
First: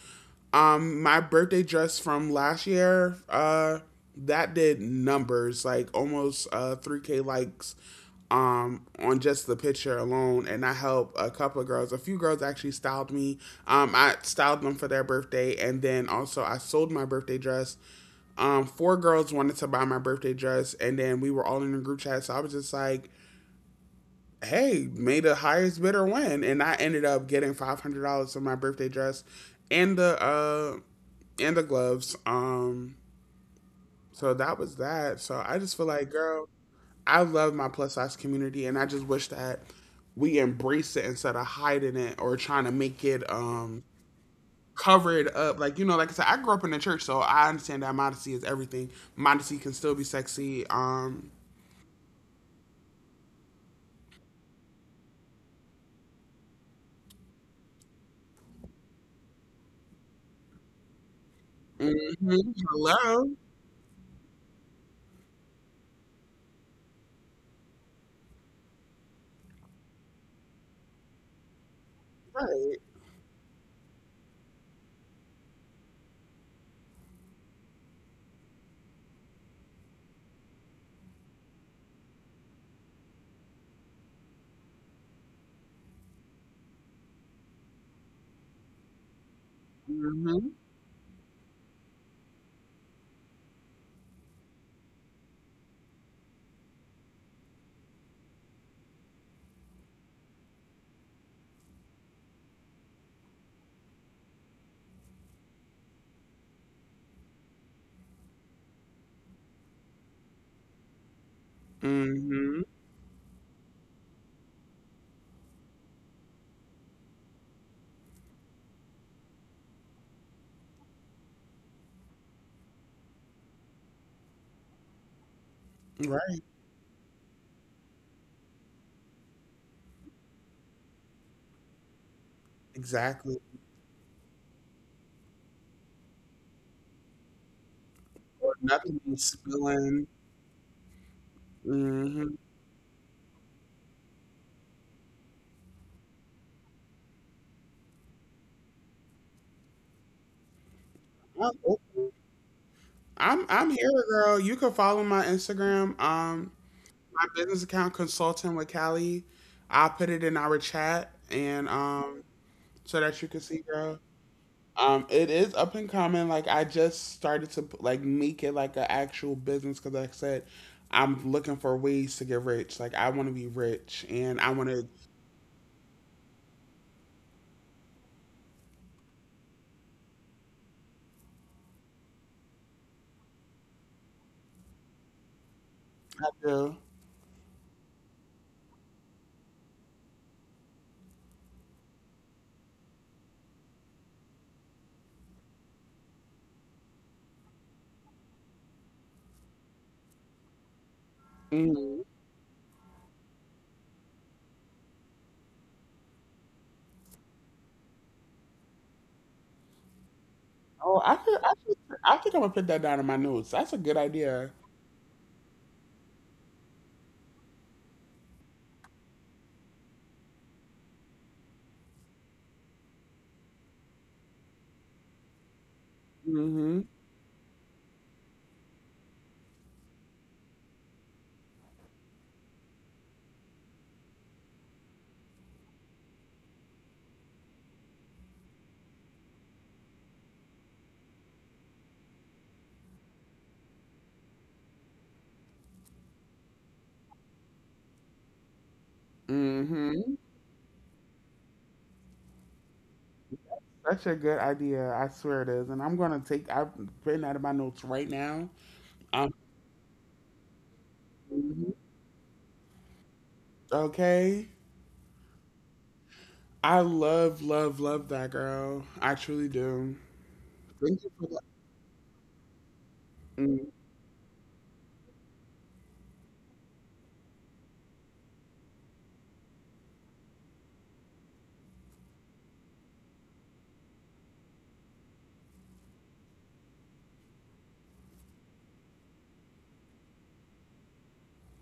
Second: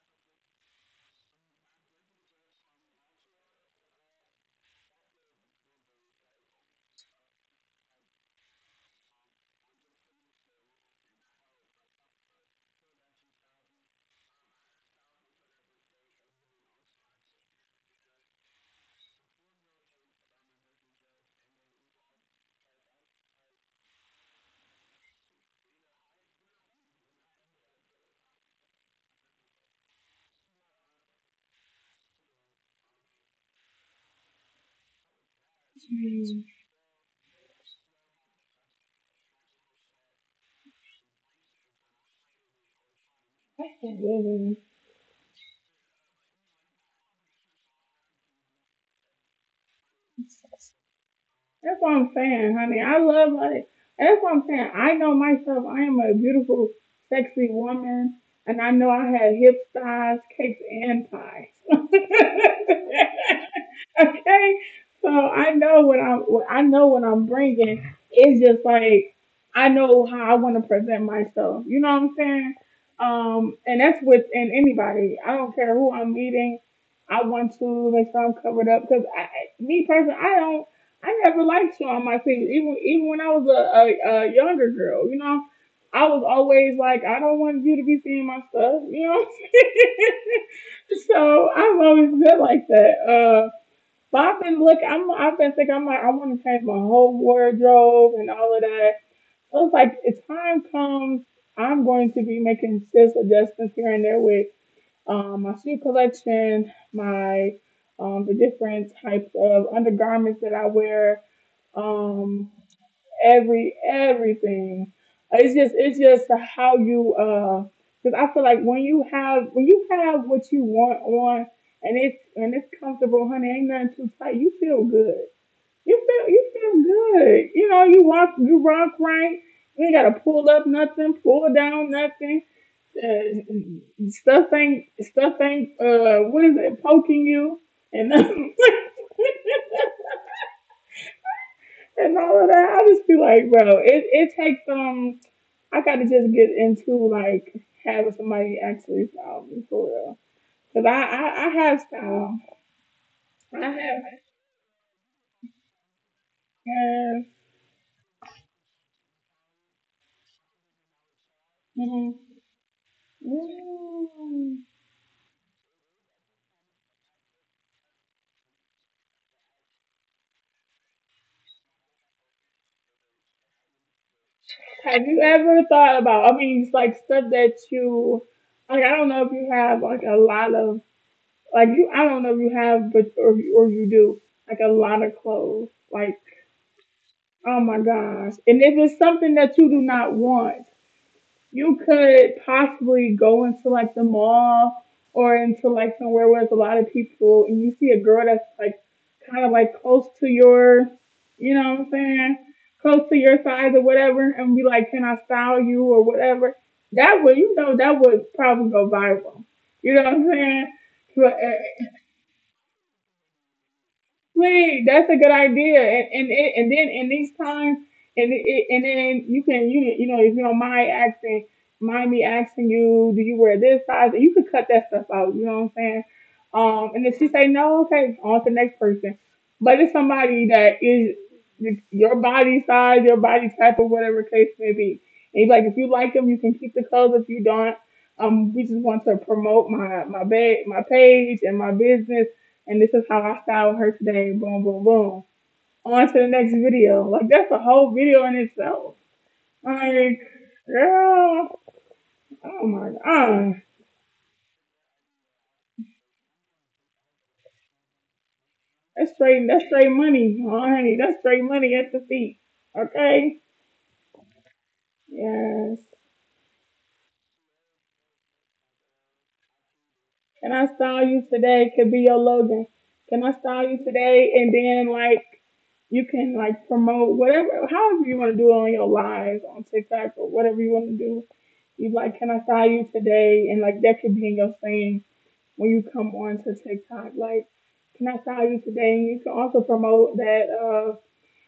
S2: my birthday dress from last year. That did numbers like almost 3K likes, on just the picture alone, and I helped a couple of girls. A few girls actually styled me. I styled them for their birthday, and then also I sold my birthday dress, four girls wanted to buy my birthday dress, and then we were all in a group chat. So I was just like, "Hey, made the highest bidder win," and I ended up getting $500 for my birthday dress, and the uh, and the gloves. So that was that. So I just feel like,
S1: mm.
S2: girl, I love my plus size community, and I just wish that we embrace it instead of hiding it or trying to make it
S1: I can't live in.
S2: covered up. Like you know, like I said, I grew up in the church, so I understand that modesty is everything. Modesty can still be sexy.
S1: That's what I'm saying, honey. I love like that's what I'm saying. I know myself. I am a beautiful, sexy woman, and I know I had hips, thighs, cakes, and pies. (laughs)
S2: Hmm. Hello,
S1: Okay, so I know what I'm. What I know what I'm bringing. It's just like I know how I want to present myself. You know what I'm saying?
S2: right?
S1: And that's with and anybody. I don't care who I'm meeting. I want to make sure I'm covered up because me personally, I don't. I never liked showing my titties, even when I was a younger girl. You know, I was always like, I don't want you to be seeing my stuff. You know,
S2: Hmm.
S1: (laughs) so I've always been like that. But I've been thinking I'm like I want to change my whole wardrobe and all of that. I was like, if time comes, I'm going to be making just adjustments here and there with my shoe collection, my the different types of undergarments that I wear um
S2: Hmm.
S1: everything. It's just how you because I feel like when you have what you want on, and it's comfortable, honey ain't nothing too tight, you feel good, you feel
S2: Right,
S1: you feel good, you know, you walk right. You ain't gotta pull up nothing, pull down nothing.
S2: exactly.
S1: Stuff ain't what is it, poking you and
S2: Or
S1: nothing.
S2: nothing be spilling.
S1: (laughs) And
S2: Hmm.
S1: all of that. I just be like, bro, it takes I gotta just get into like having somebody actually style me for real. Cause I, I,
S2: I'm
S1: I have
S2: open.
S1: style.
S2: I'm
S1: I
S2: I'm here,
S1: have
S2: girl. You can follow my Instagram. My
S1: hair.
S2: business account, consulting with Callie. I'll put it in our chat, and
S1: Hmm.
S2: um, so that you can see, girl.
S1: Mm.
S2: It is up and coming. Like I just started to like make it like an actual business because, like I said, I'm looking for ways to get rich. Like I want to be rich, and I want to.
S1: Have you ever thought about, I mean it's like stuff that you like, I don't know if you have like a lot of, like you, I don't know if you have, but or or you do like a lot of clothes. Like
S2: I do.
S1: oh my gosh. And if it's something that you do not want, you could possibly go into like the mall or into like somewhere where there's a lot of people, and you see a girl that's like kind of like you know what I'm
S2: Mhm.
S1: saying, close to your size or whatever, and be like, can I style you or whatever. That would probably go viral. You know what I'm saying?
S2: Oh,
S1: But,
S2: I could, I think I'm gonna put that down in my notes. That's a good idea.
S1: Wait, that's a good idea. And and then in these times, and and then you can if you don't mind asking, mind me asking you, do you wear this size? And you could cut that stuff out. You know what I'm saying?
S2: Mhm.
S1: And if she say no, okay, on to the next person. But it's somebody that is your body size, your body type, or whatever case may be. And he's like, if you like them, you can keep the clothes. If you don't, we just want to promote my page and my business, and this is how I styled her today. Boom, boom, boom. On to the next video. Like that's a whole video in itself.
S2: Mhm.
S1: Like, girl, oh my god,
S2: Such a good idea. I swear it is, and I'm gonna take. I've written out of my notes right now.
S1: that's
S2: Um.
S1: straight, that's straight money, honey. That's straight
S2: Mhm.
S1: money at the feet. Okay,
S2: Okay.
S1: yes.
S2: I love, love, love that girl. I truly do.
S1: Can I
S2: Thank you
S1: style
S2: for
S1: you
S2: that.
S1: today? Could be your Logan. Can I
S2: Mm-hmm.
S1: style you today? And then like you can like promote whatever, however you want to do it on your lives on TikTok or whatever you want to do. You like, can I style you today? And like that could be in your saying when you come on to TikTok. Like, can I style you today? And you can also promote that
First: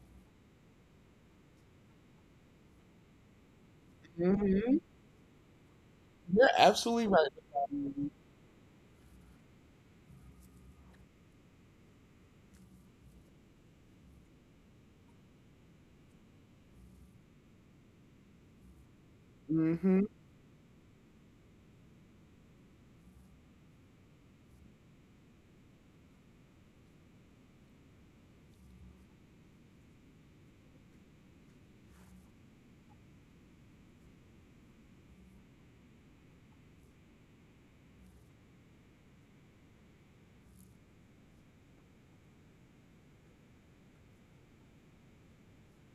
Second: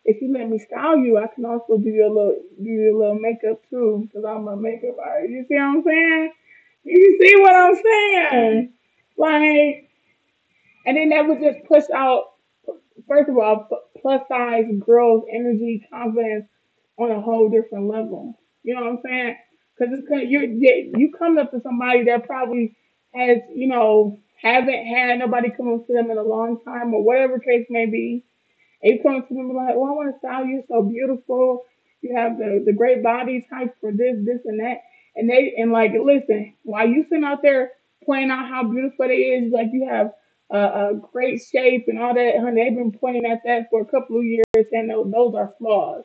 S1: if you let me style you, I can also do your little makeup too, because I'm a
S2: Mhm.
S1: makeup artist. You see what I'm saying?
S2: You're absolutely
S1: You
S2: right
S1: see what I'm
S2: about
S1: saying? Like, and then that would just push out, first of all, plus size growth, energy, confidence on a whole different level. You know what I'm saying? Because it's
S2: mhm.
S1: 'cause you're you you come up to somebody that probably has you know haven't had nobody come up to them in a long time or whatever case may be, April to them like, "Oh, I want to style you so beautiful. You have the great body type for this, this, and that." And they and like, listen, while you sitting out there pointing out how beautiful they is, like you have a, a great shape and all that, honey, they've been pointing at that for a couple of years, and those are flaws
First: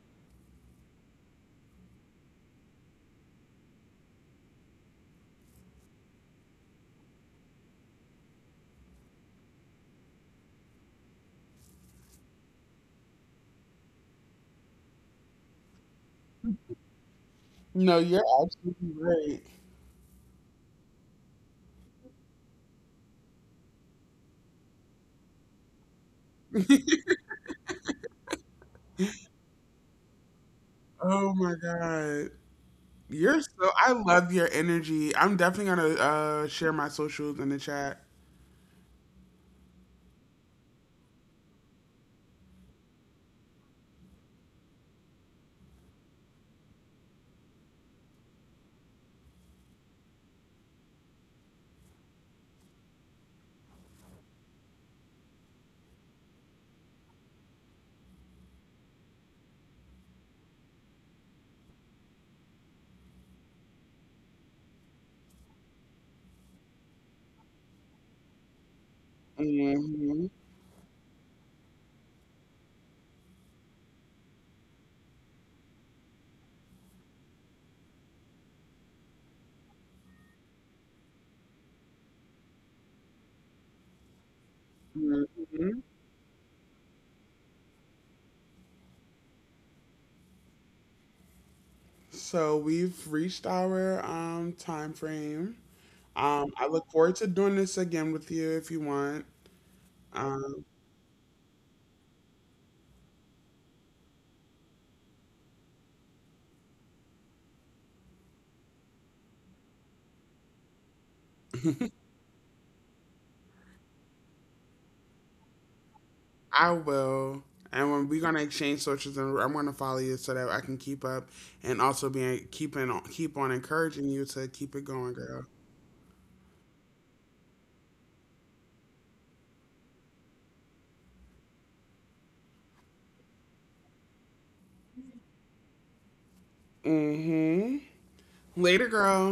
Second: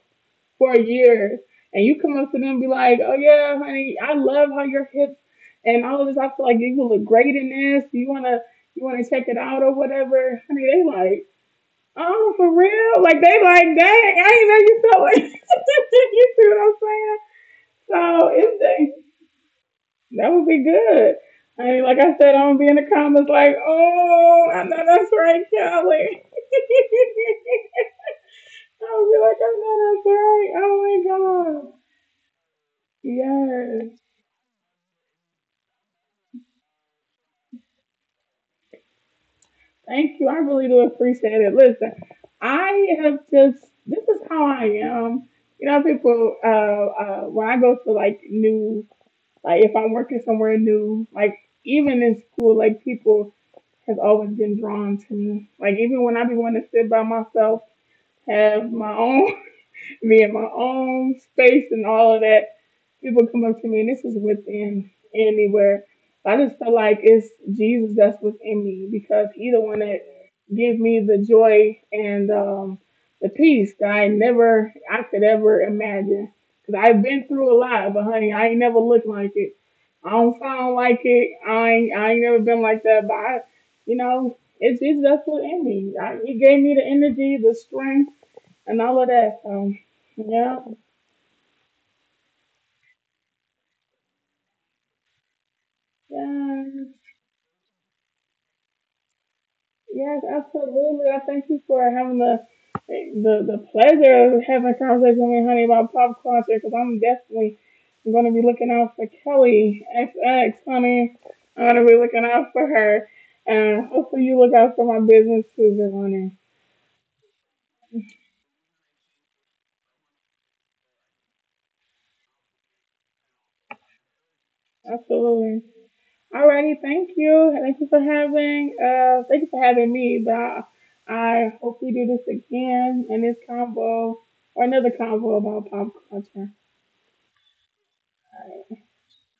S1: for years. And you come up to them and be like, "Oh yeah, honey, I love how your hips and all of this. I feel like you look great in this. You wanna." You want to check it out or whatever? Honey, they like, oh, for real? Like they like, dang, I ain't know you felt like (laughs) you see what I'm saying?
S2: No, you're
S1: So
S2: absolutely
S1: it's
S2: right.
S1: that would be good. I mean, like I said, I'm gonna be in the comments like, oh, I know that's right, Kelly. (laughs)
S2: (laughs)
S1: I'll be like, I know that's right. Oh my
S2: Oh my
S1: god.
S2: god. You're so
S1: Yes.
S2: I love your energy. I'm definitely gonna share my socials in the chat.
S1: Thank you. I really do appreciate it. Listen, I have just this is how I am. You know, people when I go to like new like if I'm working somewhere new, like even in school, like people has always been drawn to me. Like even when I be wanting to sit by myself, have my own me in my own space and all of that. People come up to me, and this is within anywhere. I just feel like it's Jesus that's within me because He's the one that
S2: Hmm.
S1: gives me the joy and the peace that I never, I could ever imagine. Because I've been through a lot, but honey, I ain't never looked like it. I don't sound like it. I ain't never been like that. But it's Jesus that's within
S2: Hmm.
S1: me. He gave me the energy, the strength and all of that. Yeah,
S2: So we've reached our time frame. I look
S1: yeah,
S2: forward to doing this again with you if you want.
S1: yes,
S2: Um,
S1: absolutely. I thank you for having the the pleasure of having a conversation with me, honey, about pop culture, because I'm definitely going to be looking out for Kelly XX, honey. I'm going to be looking out for her, and hopefully you look out for my business too, honey.
S2: I will. And when we're gonna exchange socials, and I'm gonna follow you so that I can keep up and also be keep on encouraging you to keep it going, girl.
S1: Absolutely. Alrighty, thank you. Thank you for having me, but I hope we do this again in this combo or another combo about pop culture.
S2: Later, girl.